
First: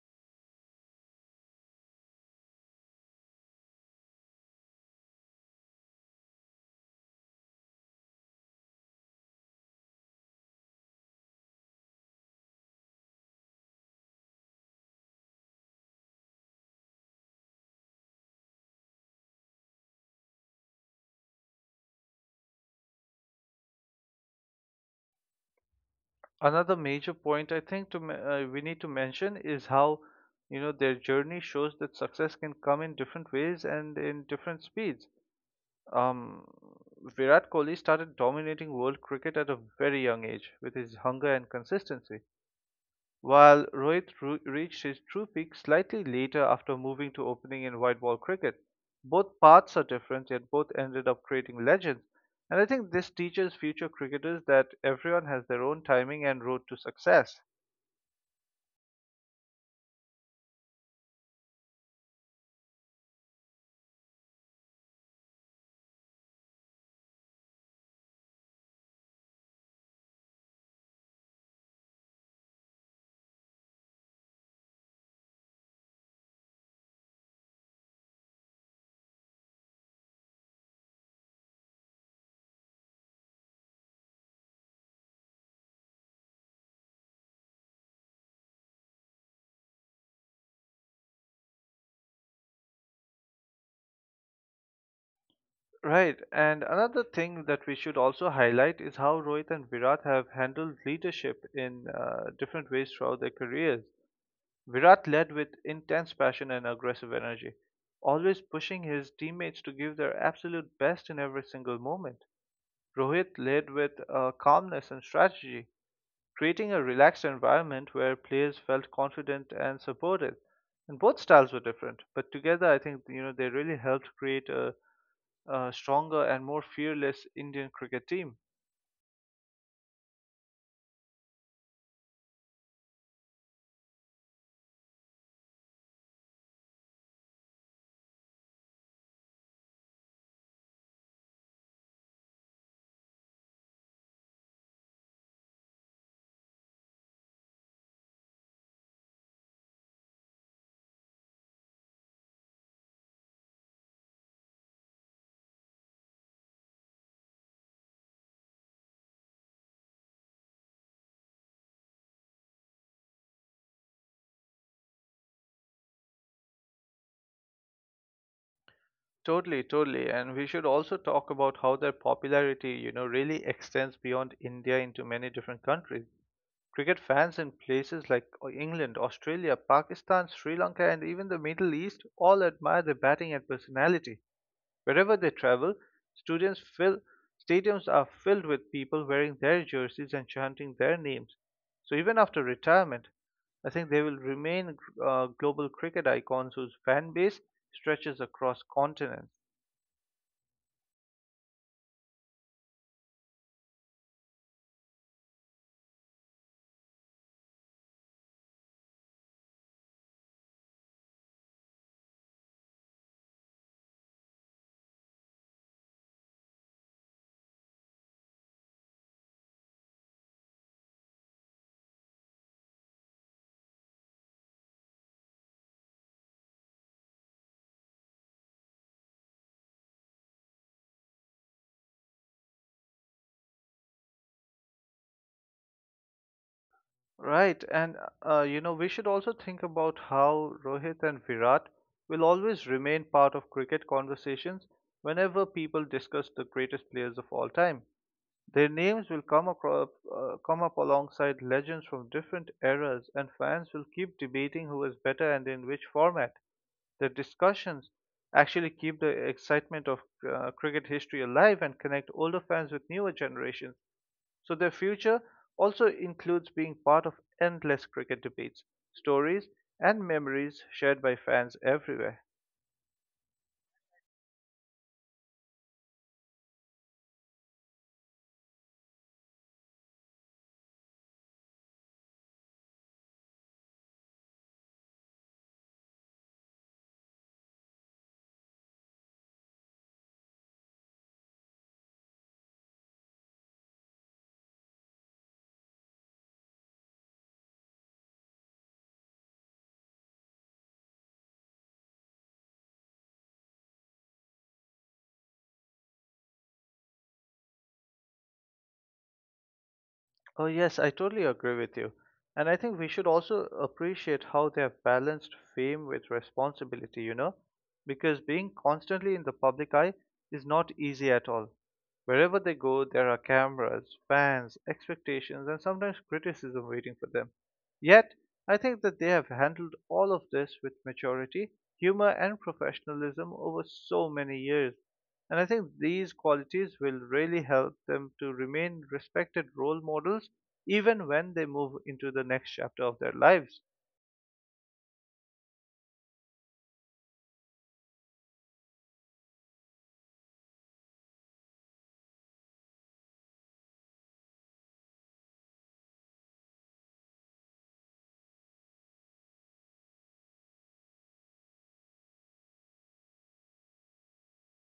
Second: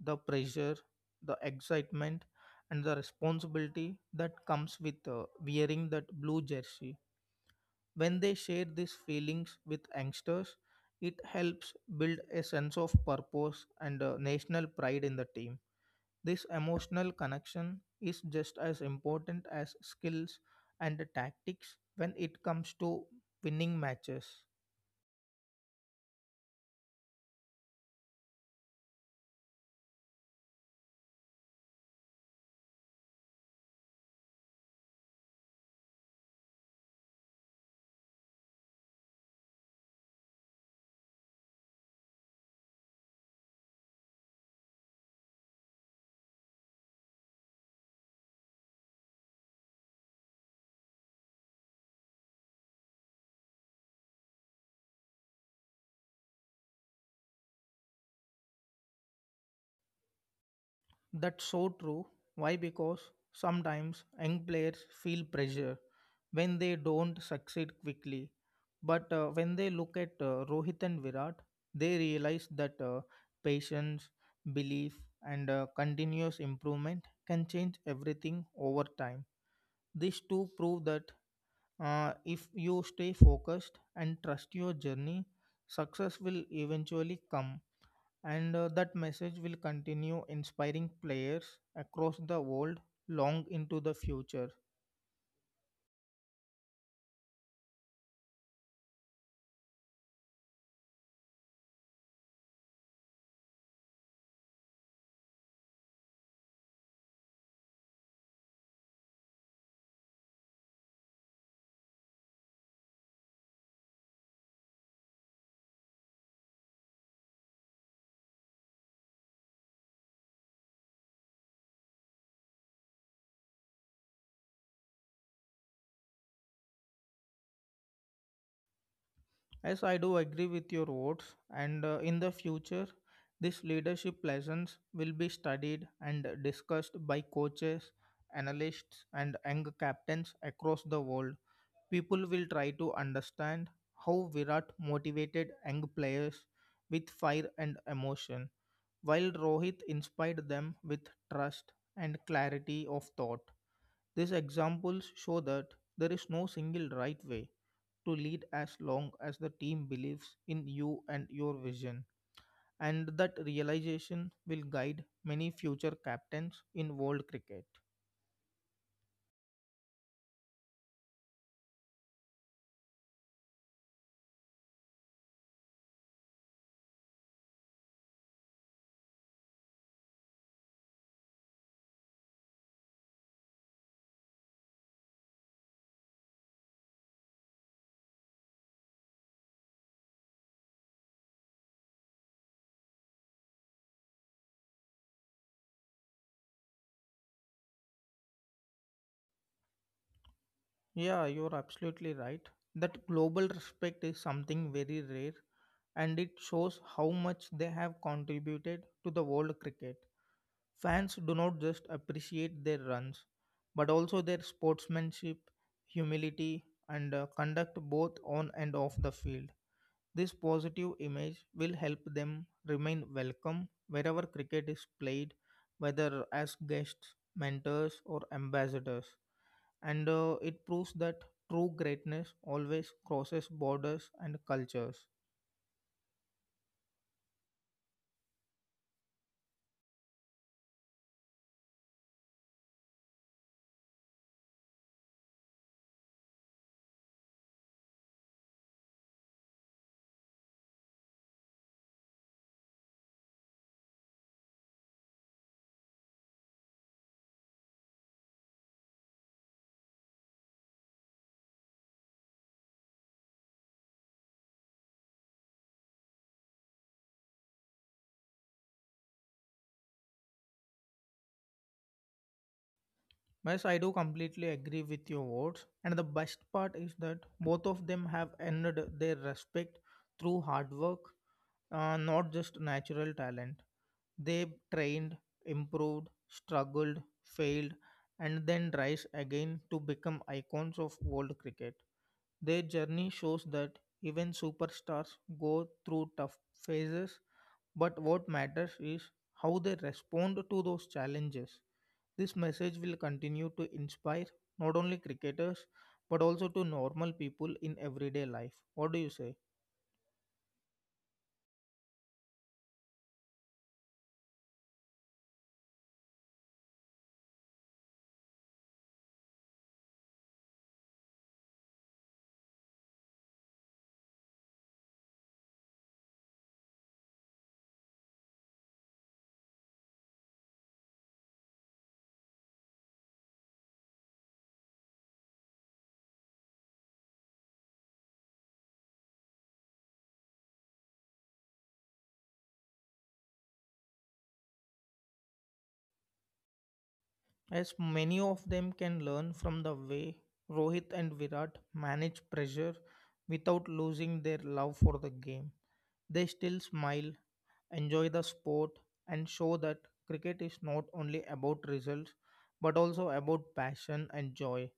B: the pressure, the excitement, and the responsibility that comes with uh, wearing that blue jersey. When they share these feelings with youngsters, it helps build a sense of purpose and uh, national pride in the team. This emotional connection is just as important as skills and tactics when it comes to winning matches.
A: Another major point I think to, me- uh, we need to mention is how you know their journey shows that success can come in different ways and in different speeds. Um, Virat Kohli started dominating world cricket at a very young age with his hunger and consistency, while Rohit ru- reached his true peak slightly later after moving to opening in white ball cricket. Both paths are different, yet both ended up creating legends. And I think this teaches future cricketers that everyone has their own timing and road to success.
B: That's so true. Why? Because sometimes young players feel pressure when they don't succeed quickly. But uh, when they look at uh, Rohit and Virat, they realize that uh, patience, belief, and uh, continuous improvement can change everything over time. These two prove that uh, if you stay focused and trust your journey, success will eventually come, and uh, that message will continue inspiring players across the world long into the future.
A: Right, and another thing that we should also highlight is how Rohit and Virat have handled leadership in uh, different ways throughout their careers. Virat led with intense passion and aggressive energy, always pushing his teammates to give their absolute best in every single moment. Rohit led with uh, calmness and strategy, creating a relaxed environment where players felt confident and supported. And both styles were different, but together I think you know they really helped create a, a stronger and more fearless Indian cricket team.
B: Yes, I do agree with your words, and uh, in the future, this leadership lessons will be studied and discussed by coaches, analysts, and young captains across the world. People will try to understand how Virat motivated young players with fire and emotion, while Rohit inspired them with trust and clarity of thought. These examples show that there is no single right way to lead as long as the team believes in you and your vision, and that realization will guide many future captains in world cricket.
A: Totally, totally. And we should also talk about how their popularity, you know, really extends beyond India into many different countries. Cricket fans in places like uh, England, Australia, Pakistan, Sri Lanka, and even the Middle East all admire their batting and personality. Wherever they travel, students fill, stadiums are filled with people wearing their jerseys and chanting their names. So even after retirement, I think they will remain uh, global cricket icons whose fan base stretches across continents.
B: Yeah, you're absolutely right. That global respect is something very rare, and it shows how much they have contributed to the world cricket. Fans do not just appreciate their runs, but also their sportsmanship, humility, and uh, conduct both on and off the field. This positive image will help them remain welcome wherever cricket is played, whether as guests, mentors, or ambassadors. And uh, it proves that true greatness always crosses borders and cultures.
A: Right, and uh, you know, we should also think about how Rohit and Virat will always remain part of cricket conversations whenever people discuss the greatest players of all time. Their names will come across, uh, come up alongside legends from different eras, and fans will keep debating who is better and in which format. The discussions actually keep the excitement of uh, cricket history alive and connect older fans with newer generations. So their future also includes being part of endless cricket debates, stories, and memories shared by fans everywhere.
B: Yes, I do completely agree with your words. And the best part is that both of them have earned their respect through hard work, uh, not just natural talent. They trained, improved, struggled, failed, and then rise again to become icons of world cricket. Their journey shows that even superstars go through tough phases, but what matters is how they respond to those challenges. This message will continue to inspire not only cricketers but also to normal people in everyday life. What do you say?
A: Oh, yes, I totally agree with you. And I think we should also appreciate how they have balanced fame with responsibility, you know? Because being constantly in the public eye is not easy at all. Wherever they go, there are cameras, fans, expectations, and sometimes criticism waiting for them. Yet, I think that they have handled all of this with maturity, humor, and professionalism over so many years. And I think these qualities will really help them to remain respected role models even when they move into the next chapter of their lives.
B: As many of them can learn from the way Rohit and Virat manage pressure without losing their love for the game. They still smile, enjoy the sport, and show that cricket is not only about results but also about passion and joy.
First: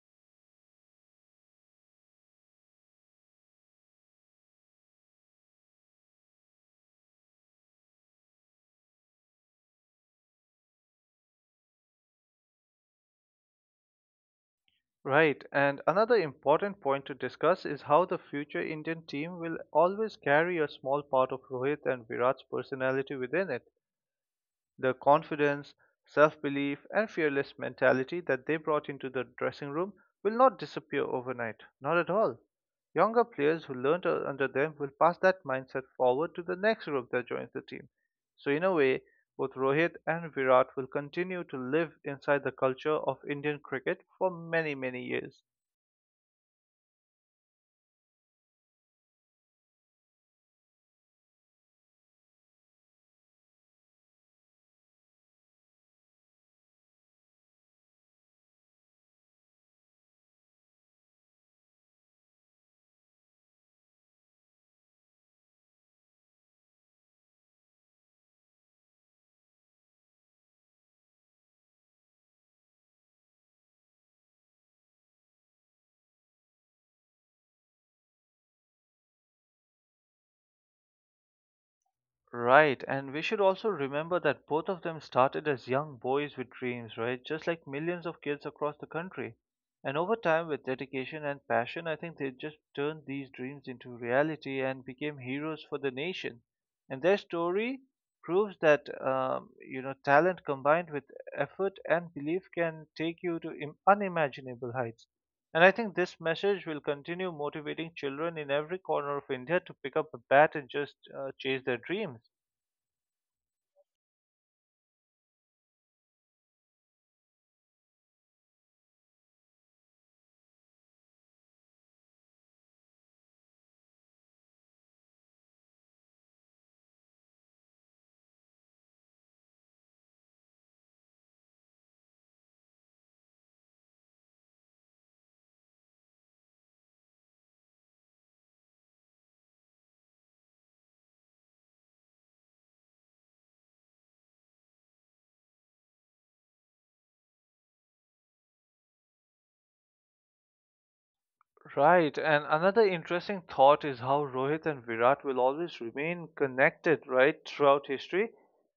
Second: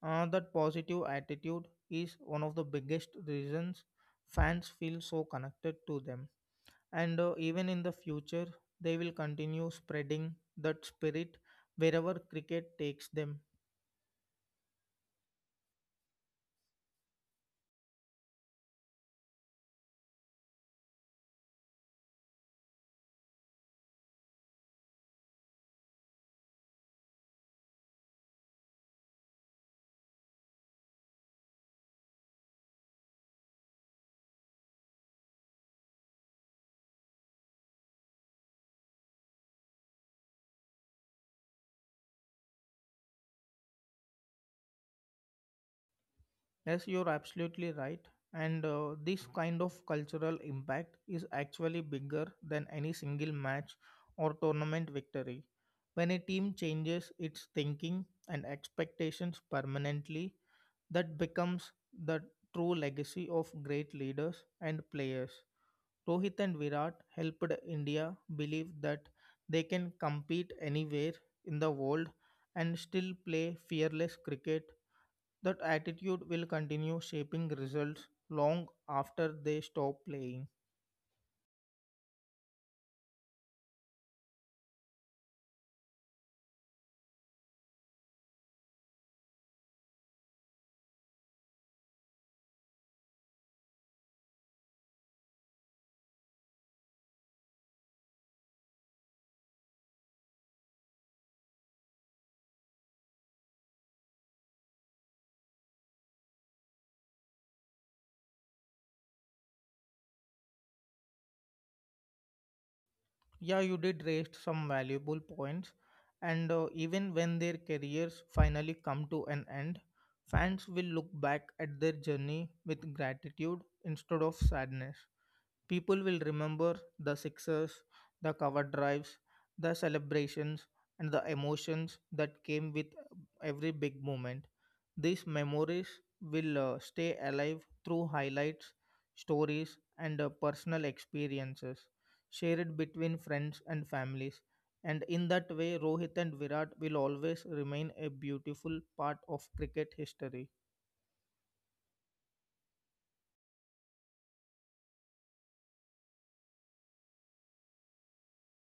B: Uh, that positive attitude is one of the biggest reasons fans feel so connected to them. And uh, even in the future, they will continue spreading that spirit wherever cricket takes them.
A: Right, and another important point to discuss is how the future Indian team will always carry a small part of Rohit and Virat's personality within it. The confidence, self belief, and fearless mentality that they brought into the dressing room will not disappear overnight. Not at all. Younger players who learned u- under them will pass that mindset forward to the next group that joins the team. So, in a way, both Rohit and Virat will continue to live inside the culture of Indian cricket for many, many years.
B: Yes, you're absolutely right. And uh, this kind of cultural impact is actually bigger than any single match or tournament victory. When a team changes its thinking and expectations permanently, that becomes the true legacy of great leaders and players. Rohit and Virat helped India believe that they can compete anywhere in the world and still play fearless cricket. That attitude will continue shaping results long after they stop playing.
A: Right, and we should also remember that both of them started as young boys with dreams, right? Just like millions of kids across the country. And over time, with dedication and passion, I think they just turned these dreams into reality and became heroes for the nation. And their story proves that, um, you know, talent combined with effort and belief can take you to Im- unimaginable heights. And I think this message will continue motivating children in every corner of India to pick up a bat and just uh, chase their dreams.
B: Yeah, you did raise some valuable points, and uh, even when their careers finally come to an end, fans will look back at their journey with gratitude instead of sadness. People will remember the sixers, the cover drives, the celebrations, and the emotions that came with every big moment. These memories will uh, stay alive through highlights, stories, and uh, personal experiences shared between friends and families. And in that way, Rohit and Virat will always remain a beautiful part of cricket history.
A: Right, and another interesting thought is how Rohit and Virat will always remain connected, right, throughout history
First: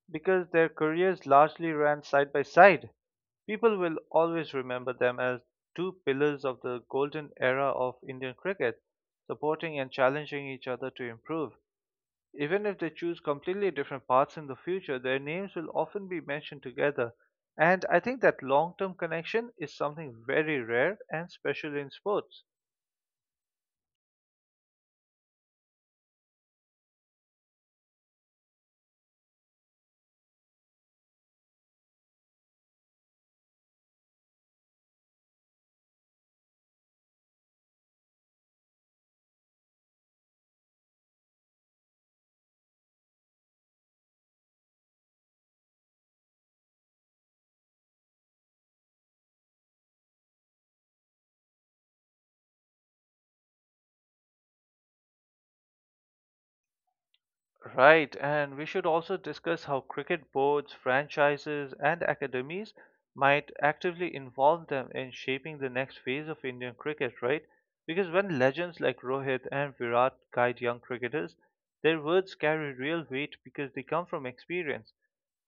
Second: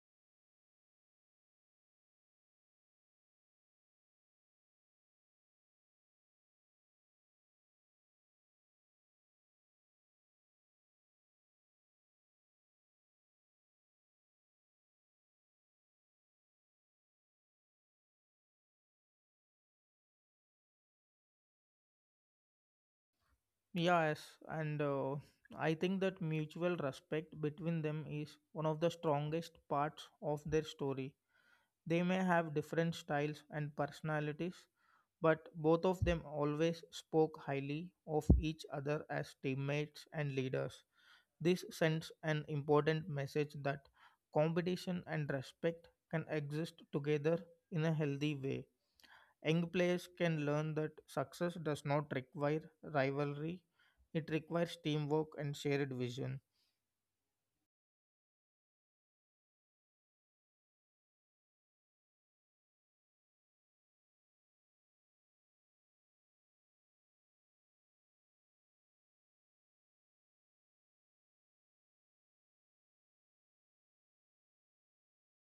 A: because their careers largely ran side by side. People will always remember them as two pillars of the golden era of Indian cricket, supporting and challenging each other to improve. Even if they choose completely different paths in the future, their names will often be mentioned together. And I think that long term connection is something very rare and special in sports.
B: Yes, and uh, I think that mutual respect between them is one of the strongest parts of their story. They may have different styles and personalities, but both of them always spoke highly of each other as teammates and leaders. This sends an important message that competition and respect can exist together in a healthy way. Young players can learn that success does not require rivalry, it requires teamwork and shared vision.
A: Right, and we should also discuss how cricket boards, franchises, and academies might actively involve them in shaping the next phase of Indian cricket, right? Because when legends like Rohit and Virat guide young cricketers, their words carry real weight because they come from experience.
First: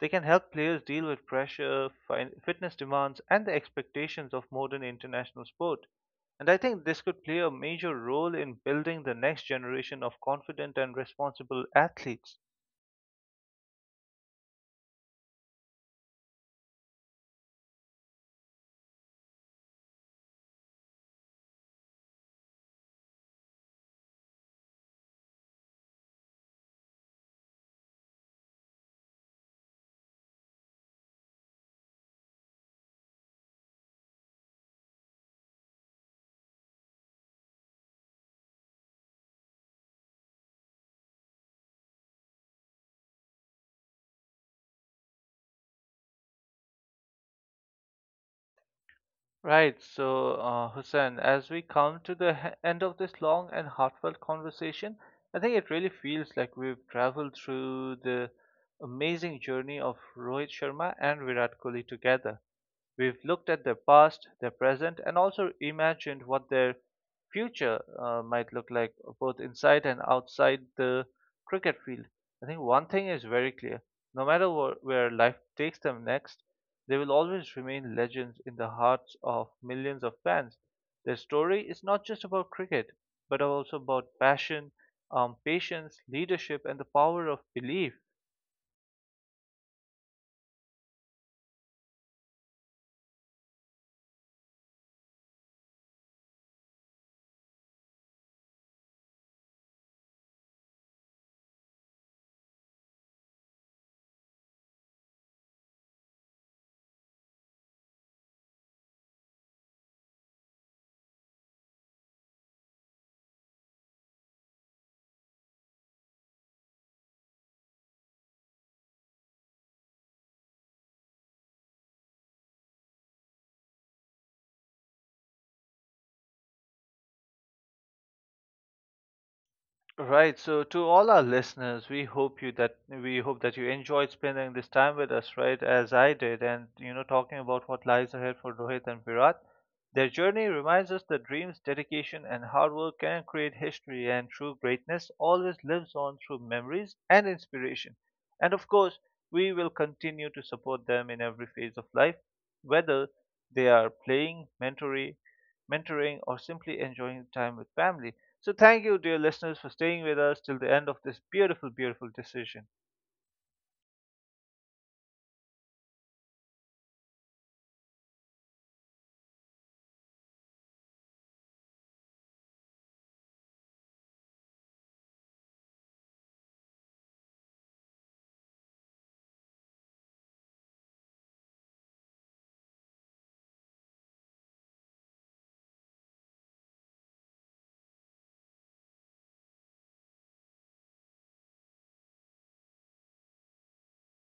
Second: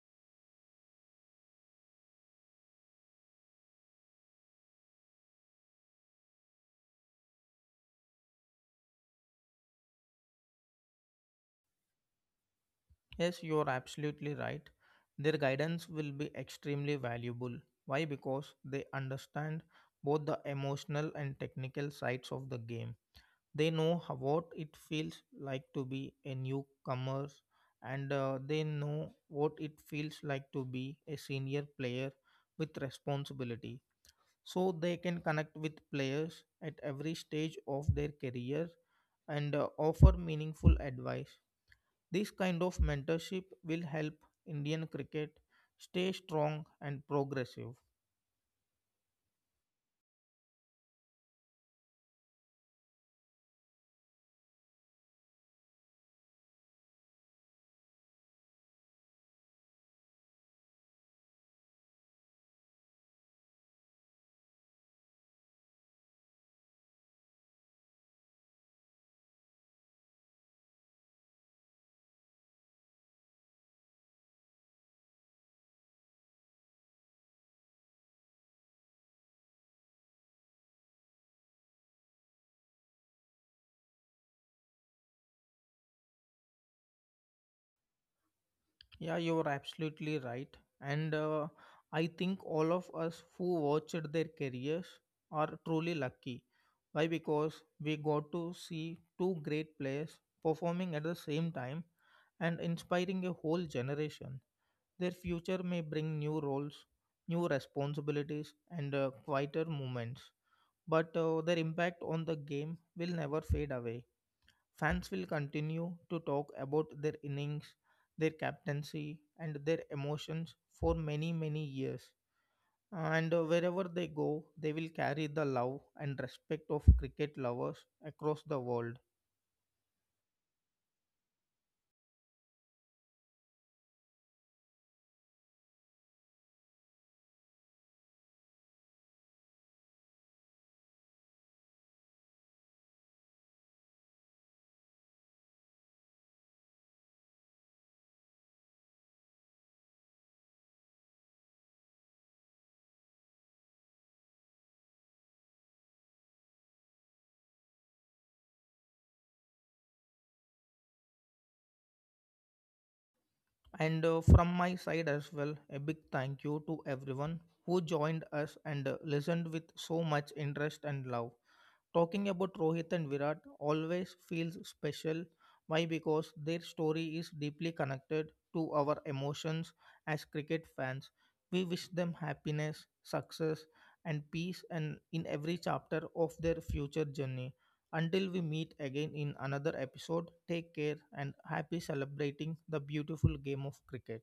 A: They can help players deal with pressure, fin- fitness demands, and the expectations of modern international sport. And I think this could play a major role in building the next generation of confident and responsible athletes.
B: Yes, you're absolutely right. Their guidance will be extremely valuable. Why? Because they understand both the emotional and technical sides of the game. They know how, what it feels like to be a newcomer, and uh, they know what it feels like to be a senior player with responsibility, so they can connect with players at every stage of their career and uh, offer meaningful advice. This kind of mentorship will help Indian cricket stay strong and progressive.
A: Right, so uh, Hussein, as we come to the he- end of this long and heartfelt conversation, I think it really feels like we've traveled through the amazing journey of Rohit Sharma and Virat Kohli together. We've looked at their past, their present, and also imagined what their future uh, might look like, both inside and outside the cricket field. I think one thing is very clear: no matter wh- where life takes them next, they will always remain legends in the hearts of millions of fans. Their story is not just about cricket, but also about passion, um, patience, leadership, and the power of belief.
B: Yeah, you're absolutely right. And uh, I think all of us who watched their careers are truly lucky. Why? Because we got to see two great players performing at the same time and inspiring a whole generation. Their future may bring new roles, new responsibilities, and uh, quieter moments, but uh, their impact on the game will never fade away. Fans will continue to talk about their innings, their captaincy, and their emotions for many, many years. And uh, wherever they go, they will carry the love and respect of cricket lovers across the world.
A: Right. So to all our listeners, we hope you that we hope that you enjoyed spending this time with us, right, as I did, and you know, talking about what lies ahead for Rohit and Virat. Their journey reminds us that dreams, dedication, and hard work can create history, and true greatness always lives on through memories and inspiration. And of course, we will continue to support them in every phase of life, whether they are playing, mentoring, mentoring, or simply enjoying time with family. So, thank you, dear listeners, for staying with us till the end of this beautiful, beautiful decision.
B: And uh, from my side as well, a big thank you to everyone who joined us and uh, listened with so much interest and love. Talking about Rohit and Virat always feels special. Why? Because their story is deeply connected to our emotions as cricket fans. We wish them happiness, success, and peace and in every chapter of their future journey. Until we meet again in another episode, take care and happy celebrating the beautiful game of cricket.